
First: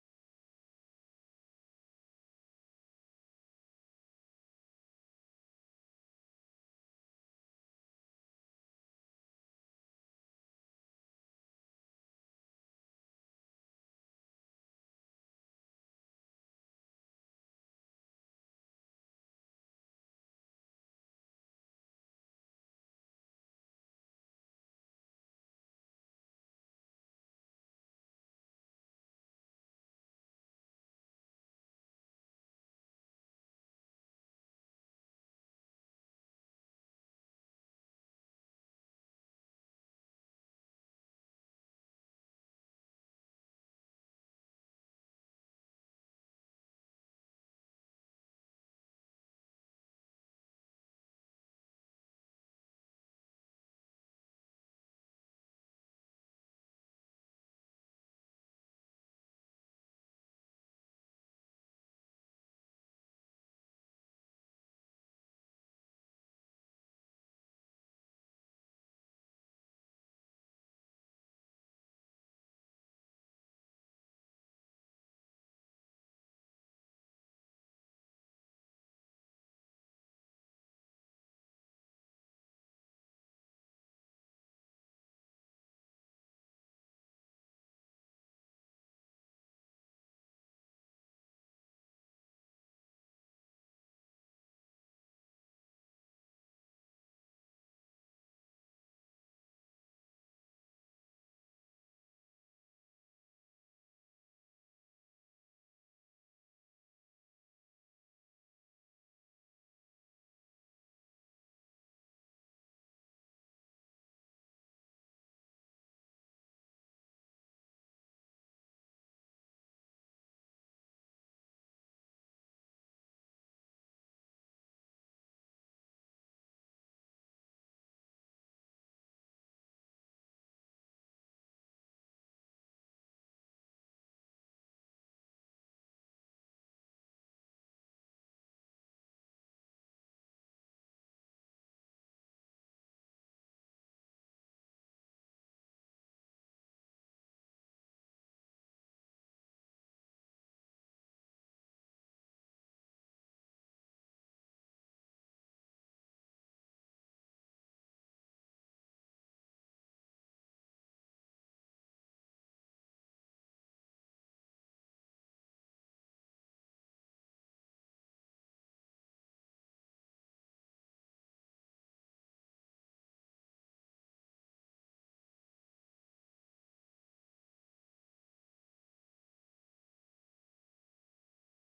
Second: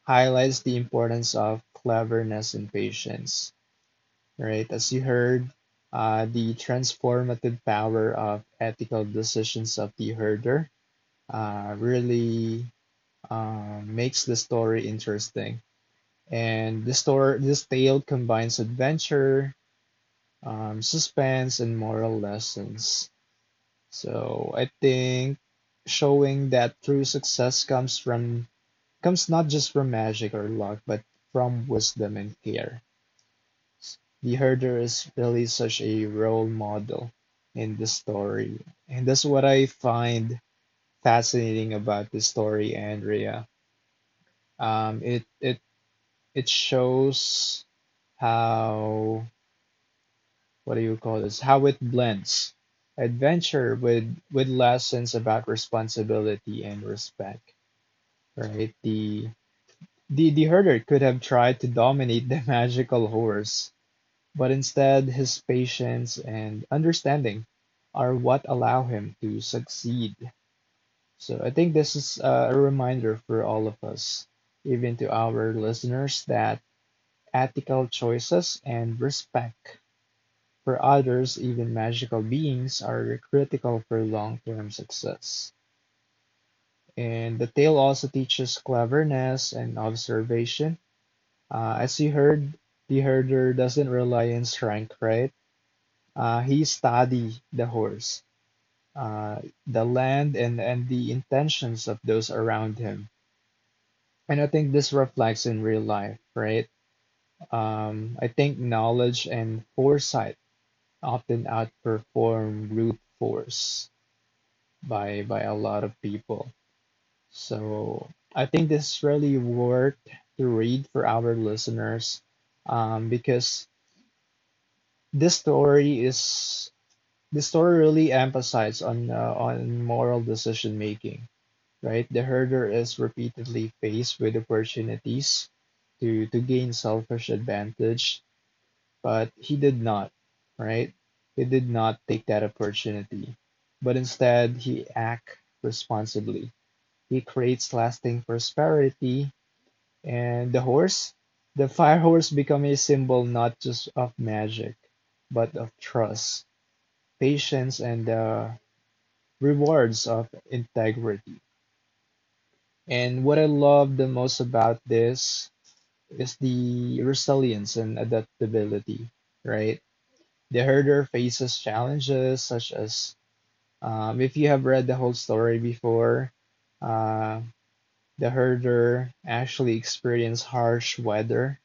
highlights the importance of cleverness and patience, right? As you heard, the transformative power of ethical decisions of the herder really makes the story interesting. And this story, this tale combines adventure, suspense, and moral lessons. So I think showing that true success comes not just from magic or luck, but from wisdom and care. The herder is really such a role model in the story. And that's what I find fascinating about the story, Andrea. Um, it it it shows how, what do you call this? How it blends adventure with lessons about responsibility and respect, right? The herder could have tried to dominate the *laughs* magical horse, but instead his patience and understanding are what allow him to succeed. So I think this is a reminder for all of us, even to our listeners, that ethical choices and respect for others, even magical beings, are critical for long term success. And the tale also teaches cleverness and observation. As you heard, the herder doesn't rely on strength, right? He study the horse, uh, the land, and, the intentions of those around him. And I think this reflects in real life, right? I think knowledge and foresight often outperform brute force by a lot of people. So I think this really worth to read for our listeners because This story is this story really emphasizes on moral decision making, right? The herder is repeatedly faced with opportunities to gain selfish advantage, but he did not, right? He did not take that opportunity, but instead he act responsibly. He creates lasting prosperity, and the horse, the fire horse, become a symbol not just of magic, but of trust, patience, and the rewards of integrity. And what I love the most about this is the resilience and adaptability, right? The herder faces challenges such as, if you have read the whole story before, uh, the herder actually experienced harsh weather,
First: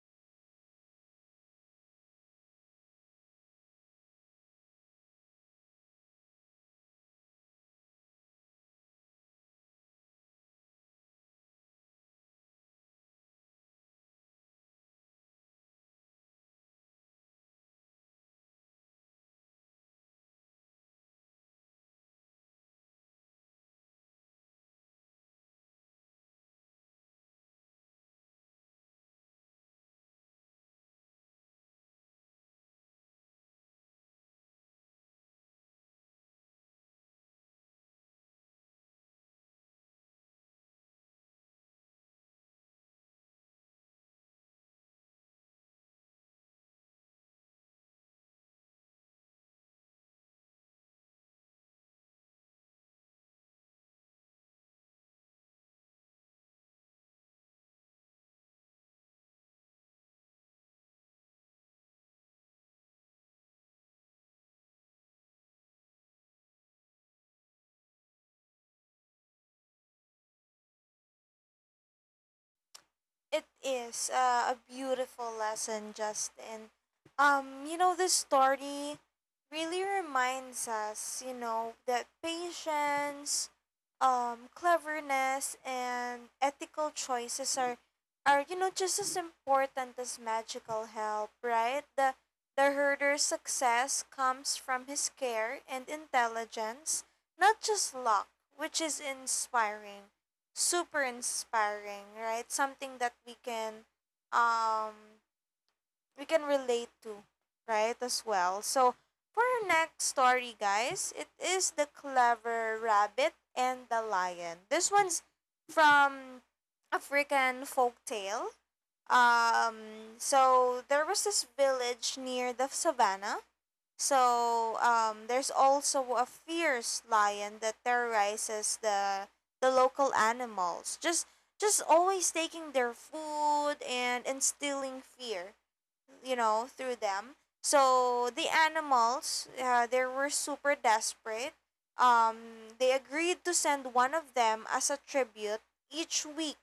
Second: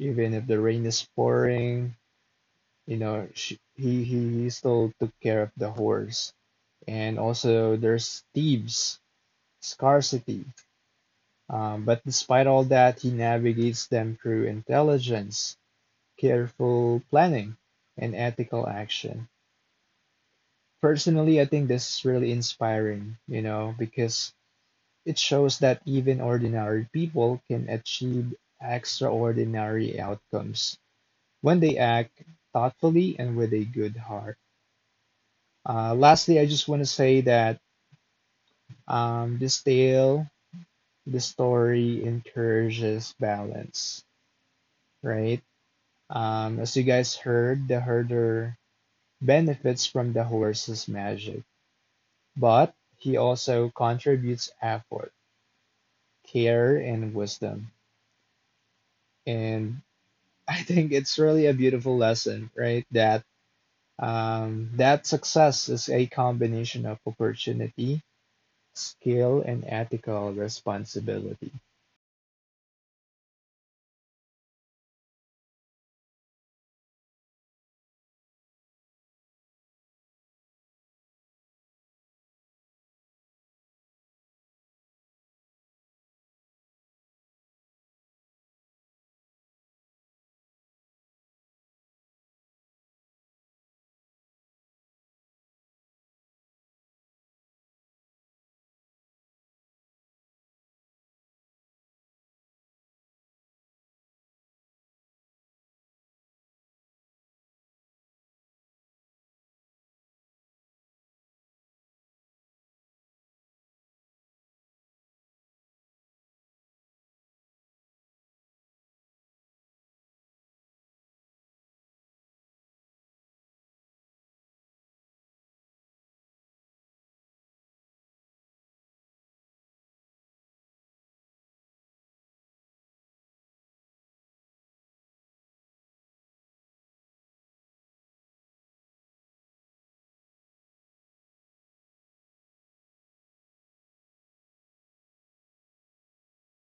even if the rain is pouring. You know, sh he still took care of the horse, and also there's thieves, scarcity. But despite all that, he navigates them through intelligence, careful planning, and ethical action. Personally, I think this is really inspiring, you know, because it shows that even ordinary people can achieve extraordinary outcomes when they act thoughtfully and with a good heart. Lastly, I just want to say that this tale, the story encourages balance, right? As you guys heard, the herder benefits from the horse's magic, but he also contributes effort, care, and wisdom. And *laughs* I think it's really a beautiful lesson, right? That that success is a combination of opportunity, skill, and ethical responsibility. It is a beautiful lesson, Justin. You know, this story really reminds us, you know, that patience, cleverness, and ethical choices are, you know, just as important as magical help, right? The herder's success comes from his care and intelligence, not just luck, which is inspiring. Super inspiring, right? Something that um we can relate to, right? As well. So for our next story, guys, it is the clever rabbit and the lion. This one's from African folktale. So there was this village near the savannah. So there's also a fierce lion that terrorizes the local animals. Just always taking their food and instilling fear, you know, through them. So the animals, they were super desperate. They agreed to send one of them as a tribute each week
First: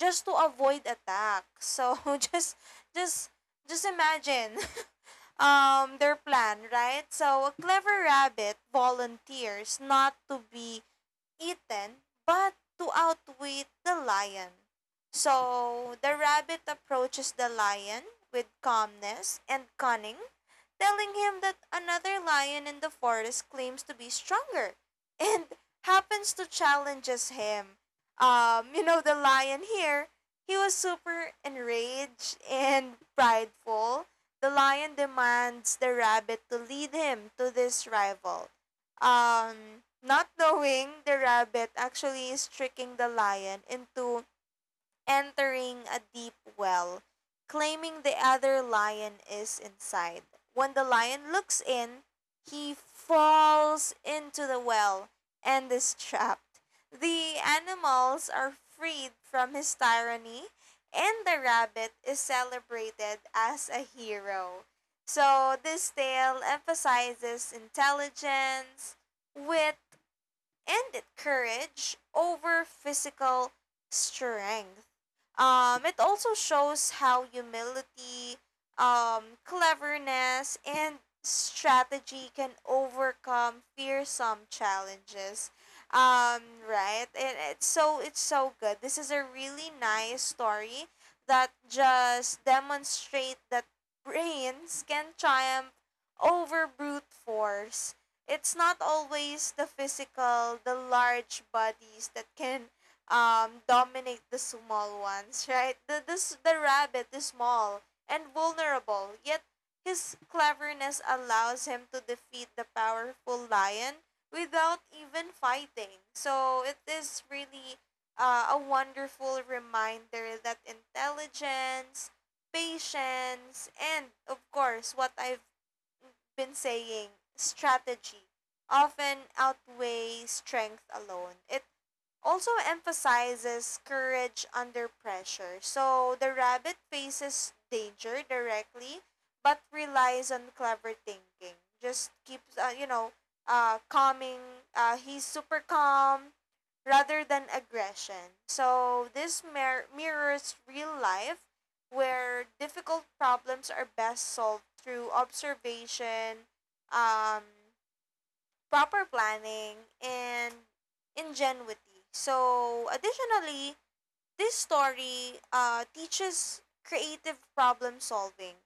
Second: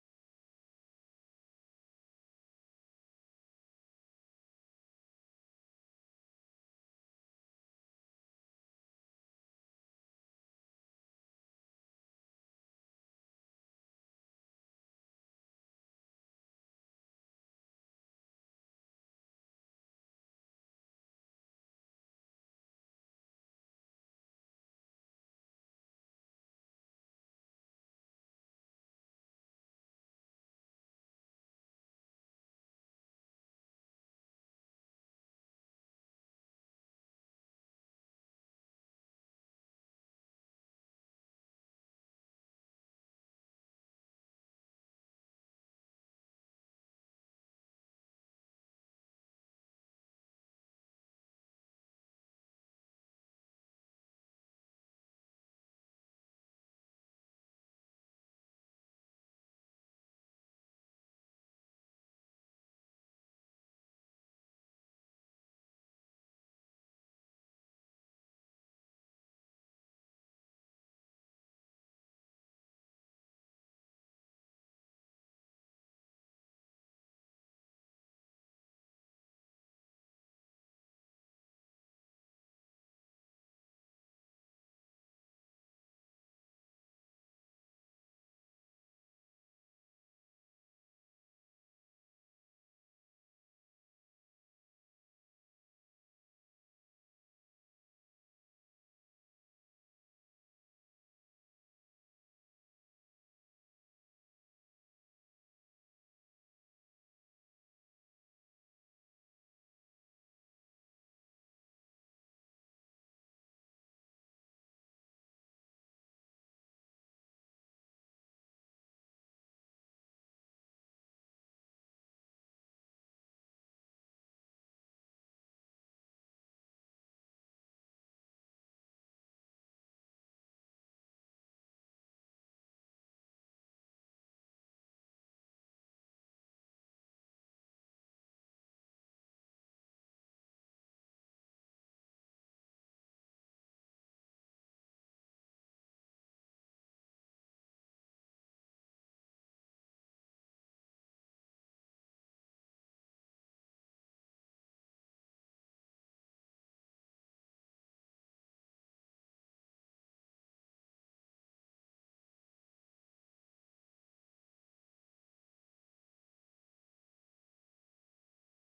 just to avoid attack. So *laughs* just just just imagine their plan, right? So a clever rabbit volunteers not to be eaten, but to outwit the lion. So the rabbit approaches the lion with calmness and cunning, telling him that another lion in the forest claims to be stronger *laughs* and happens to challenges him. You know, the lion here, he was super enraged and prideful. The lion demands the rabbit to lead him to this rival. Not knowing, the rabbit actually is tricking the lion into entering a deep well, claiming the other lion is inside. When the lion looks in, he falls into the well and is trapped. The animals are freed from his tyranny, and the rabbit is celebrated as a hero. So, this tale emphasizes intelligence, wit, and courage over physical strength. It also shows how humility, cleverness, and strategy can overcome fearsome challenges. Um, right? And it's so, it's so good. This is a really nice story that just demonstrate that brains can triumph over brute force. It's not always the physical, the large bodies that can dominate the small ones, right? The rabbit is small and vulnerable, yet his cleverness allows him to defeat the powerful lion without even fighting. So it is really a wonderful reminder that intelligence, patience, and of course, what I been saying, strategy often outweighs strength alone. It also emphasizes courage under pressure. So the rabbit faces danger directly, but relies on clever thinking. Just keeps, you know, calming. He's super calm rather than aggression. So this mirrors real life where difficult problems are best solved through observation, um, proper planning, and ingenuity. So, additionally, this story teaches creative problem solving.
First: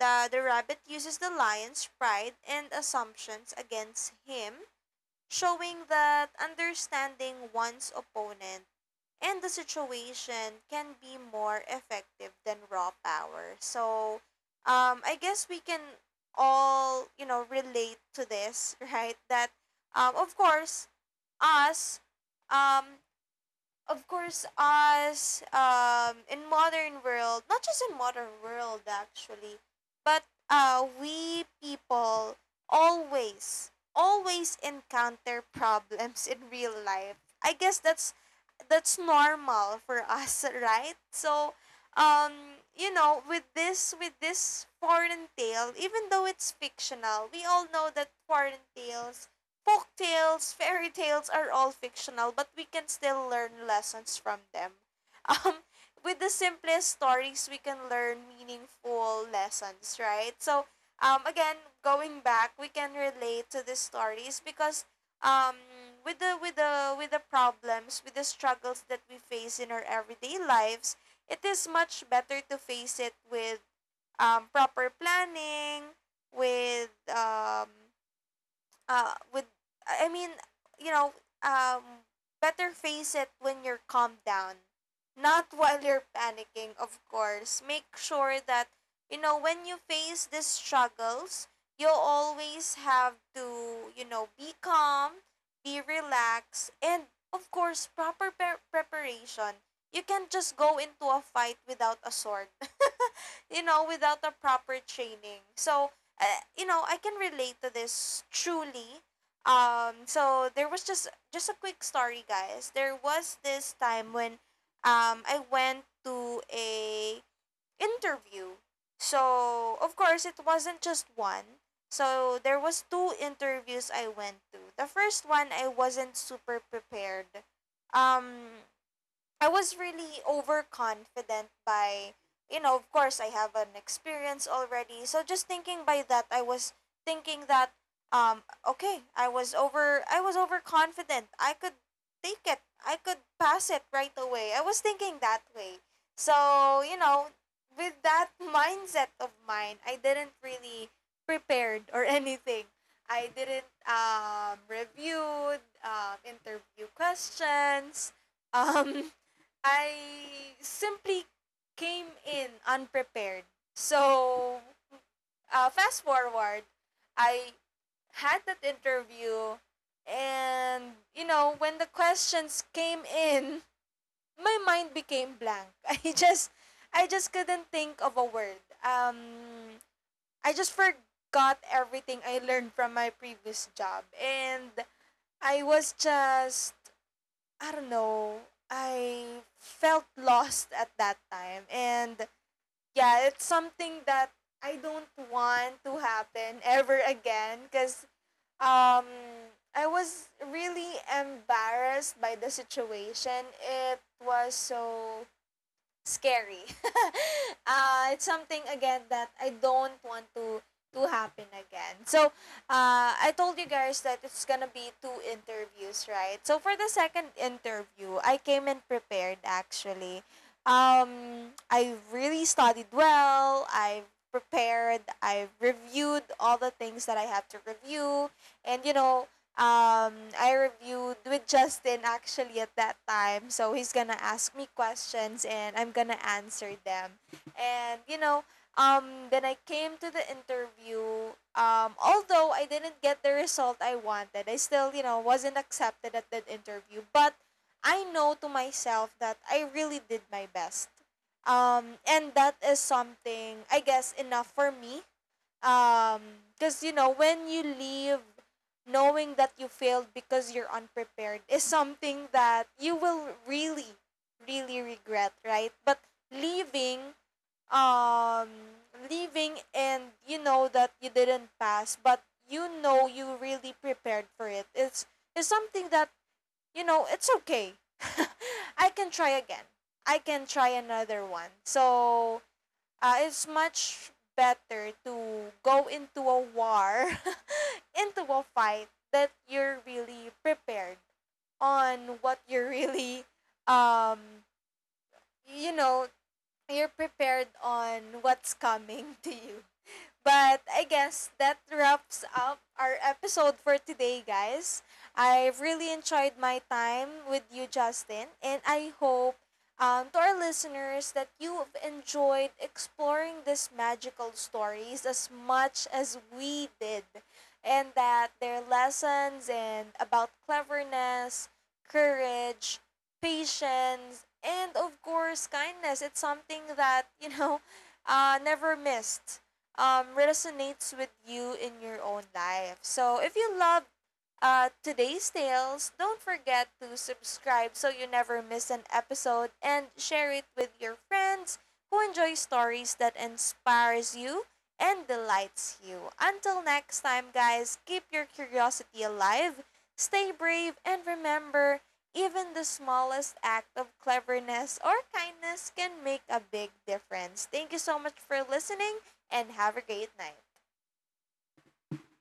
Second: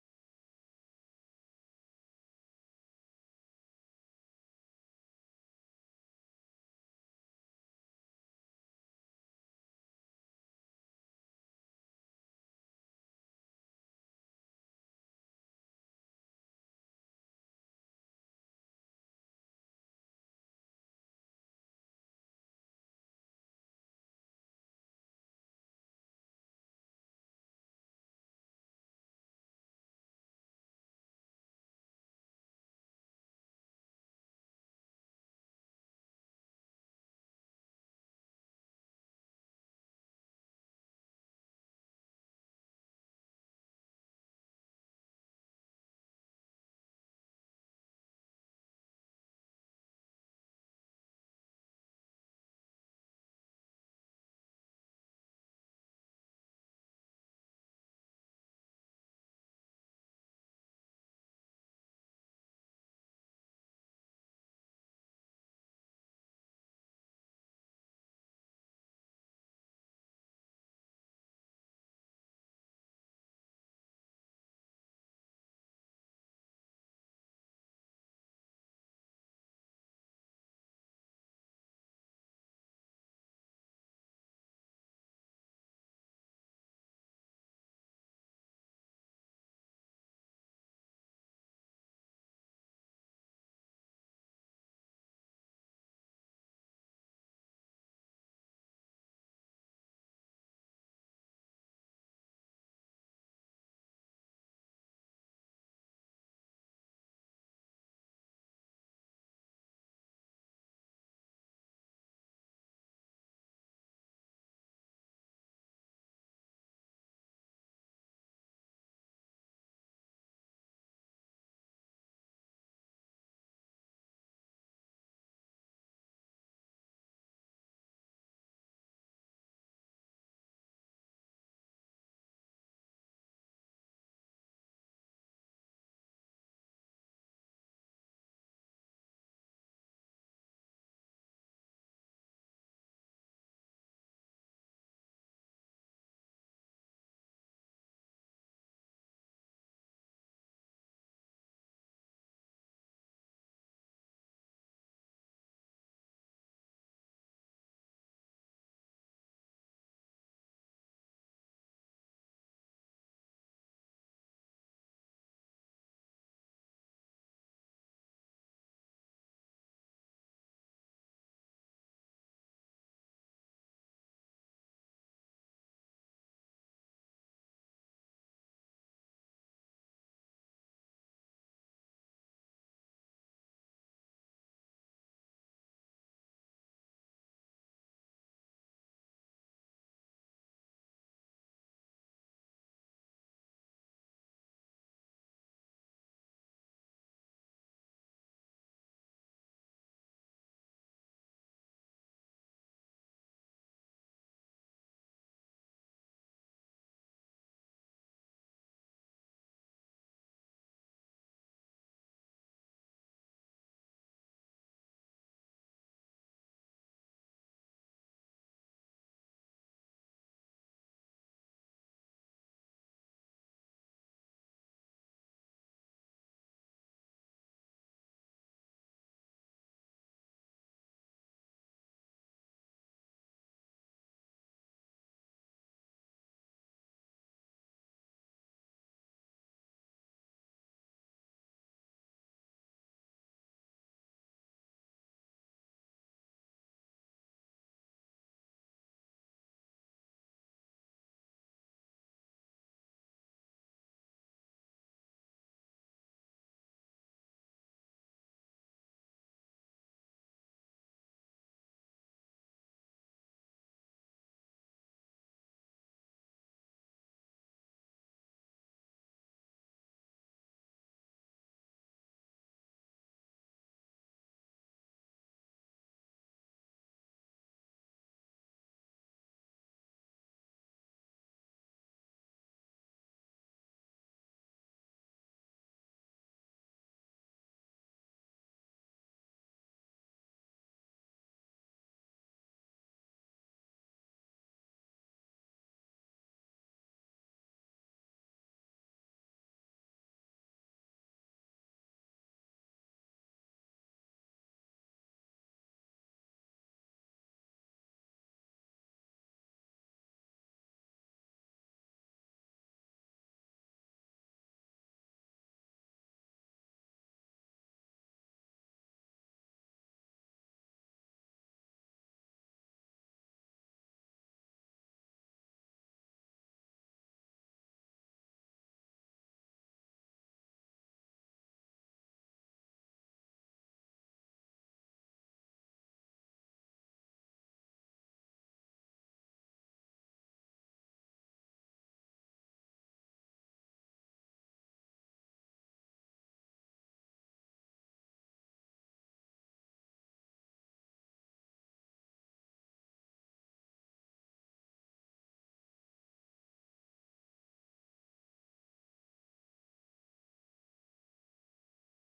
The rabbit uses the lion's pride and assumptions against him, showing that understanding one's opponent and the situation can be more effective than raw power. So, I guess we can all, you know, relate to this, *laughs* right? That, um, of course, us, um, of course us in modern world, not just in modern world actually, but we people always encounter problems in real life. I guess that's normal for us *laughs* right? So, you know, with this foreign tale, even though it's fictional, we all know that foreign tales, folk tales, fairy tales are all fictional, but we can still learn lessons from them. *laughs* Um, with the simplest stories, we can learn meaningful lessons, right? So, again, going back, we can relate to these stories because, um, with the, with the problems, with the struggles that we face in our everyday lives, it is much better to face it with proper planning, with uh with I mean, you know, um better face it when you're calmed down. Not while you're panicking, of course. Make sure that, you know, when you face these struggles, you always have to, you know, be calm, be relaxed, and of course, proper preparation. You can't just go into a fight without a sword, you know, without a proper training. So, uh, you know, I can relate to this truly. So there was just a quick story, guys. There was this time when, I went to a interview. So of course it wasn't just one. So there was two interviews I went to. The first one I wasn't super prepared. Um, I was really overconfident by, you know, of course, I have an experience already. So just thinking by that, I was thinking that, um, okay, I was overconfident. I could take it. I could pass it right away. I was thinking that way. So, you know, with that *laughs* mindset of mine, I didn't really prepared or *laughs* anything. I didn't review interview questions. Um, *laughs* I simply came in unprepared. So, fast forward, I had that interview, and you know, when the questions came in, my mind became blank. *laughs* I just couldn't think of a word. I just forgot everything I learned from my previous job, and I was just I don't know. I felt lost at that time. And yeah, it's something that I don't want to happen ever again because, um, I was really embarrassed by the situation. It was so scary. *laughs* It's something again that I don't want to happen again. So, I told you guys that it's gonna be two interviews, right? So for the second interview, I came in prepared actually. I really studied well. I have prepared. I have reviewed all the things that I have to review, and you know, I reviewed with Justin actually at that time. So he's gonna ask me questions and I'm gonna answer them. And you know, then I came to the interview. Although I didn't get the result I wanted, I still, you know, wasn't accepted at that interview. But I know to myself that I really did my best. And that is something, I guess, enough for me um because, you know, when you leave knowing that you failed because you're unprepared is something that you will really, really regret, right? But leaving, um leaving and you know that you didn't pass, but you know you really prepared for it, it's, is something that, you know, it's okay. *laughs* I can try again, I can try another one. So, it's much better to go into a war, *laughs* into a fight that you're really prepared on what you're really, um, you know, you're prepared on what's coming *laughs* to you. But I guess that wraps up our episode for today, guys. I really enjoyed my time with you, Justin, and I hope, to our listeners, that you have enjoyed exploring these magical stories as much as we did, and that their lessons and about cleverness, courage, patience, and of course kindness. It's something that, you know, never missed, resonates with you in your own life. So if you love today's tales, don't forget to subscribe so you never miss an episode and share it with your friends who enjoy stories that inspires you and delights you. Until next time, guys, keep your curiosity alive, stay brave, and remember, even the smallest act of cleverness or kindness can make a big difference. Thank you so much for listening and have a great night.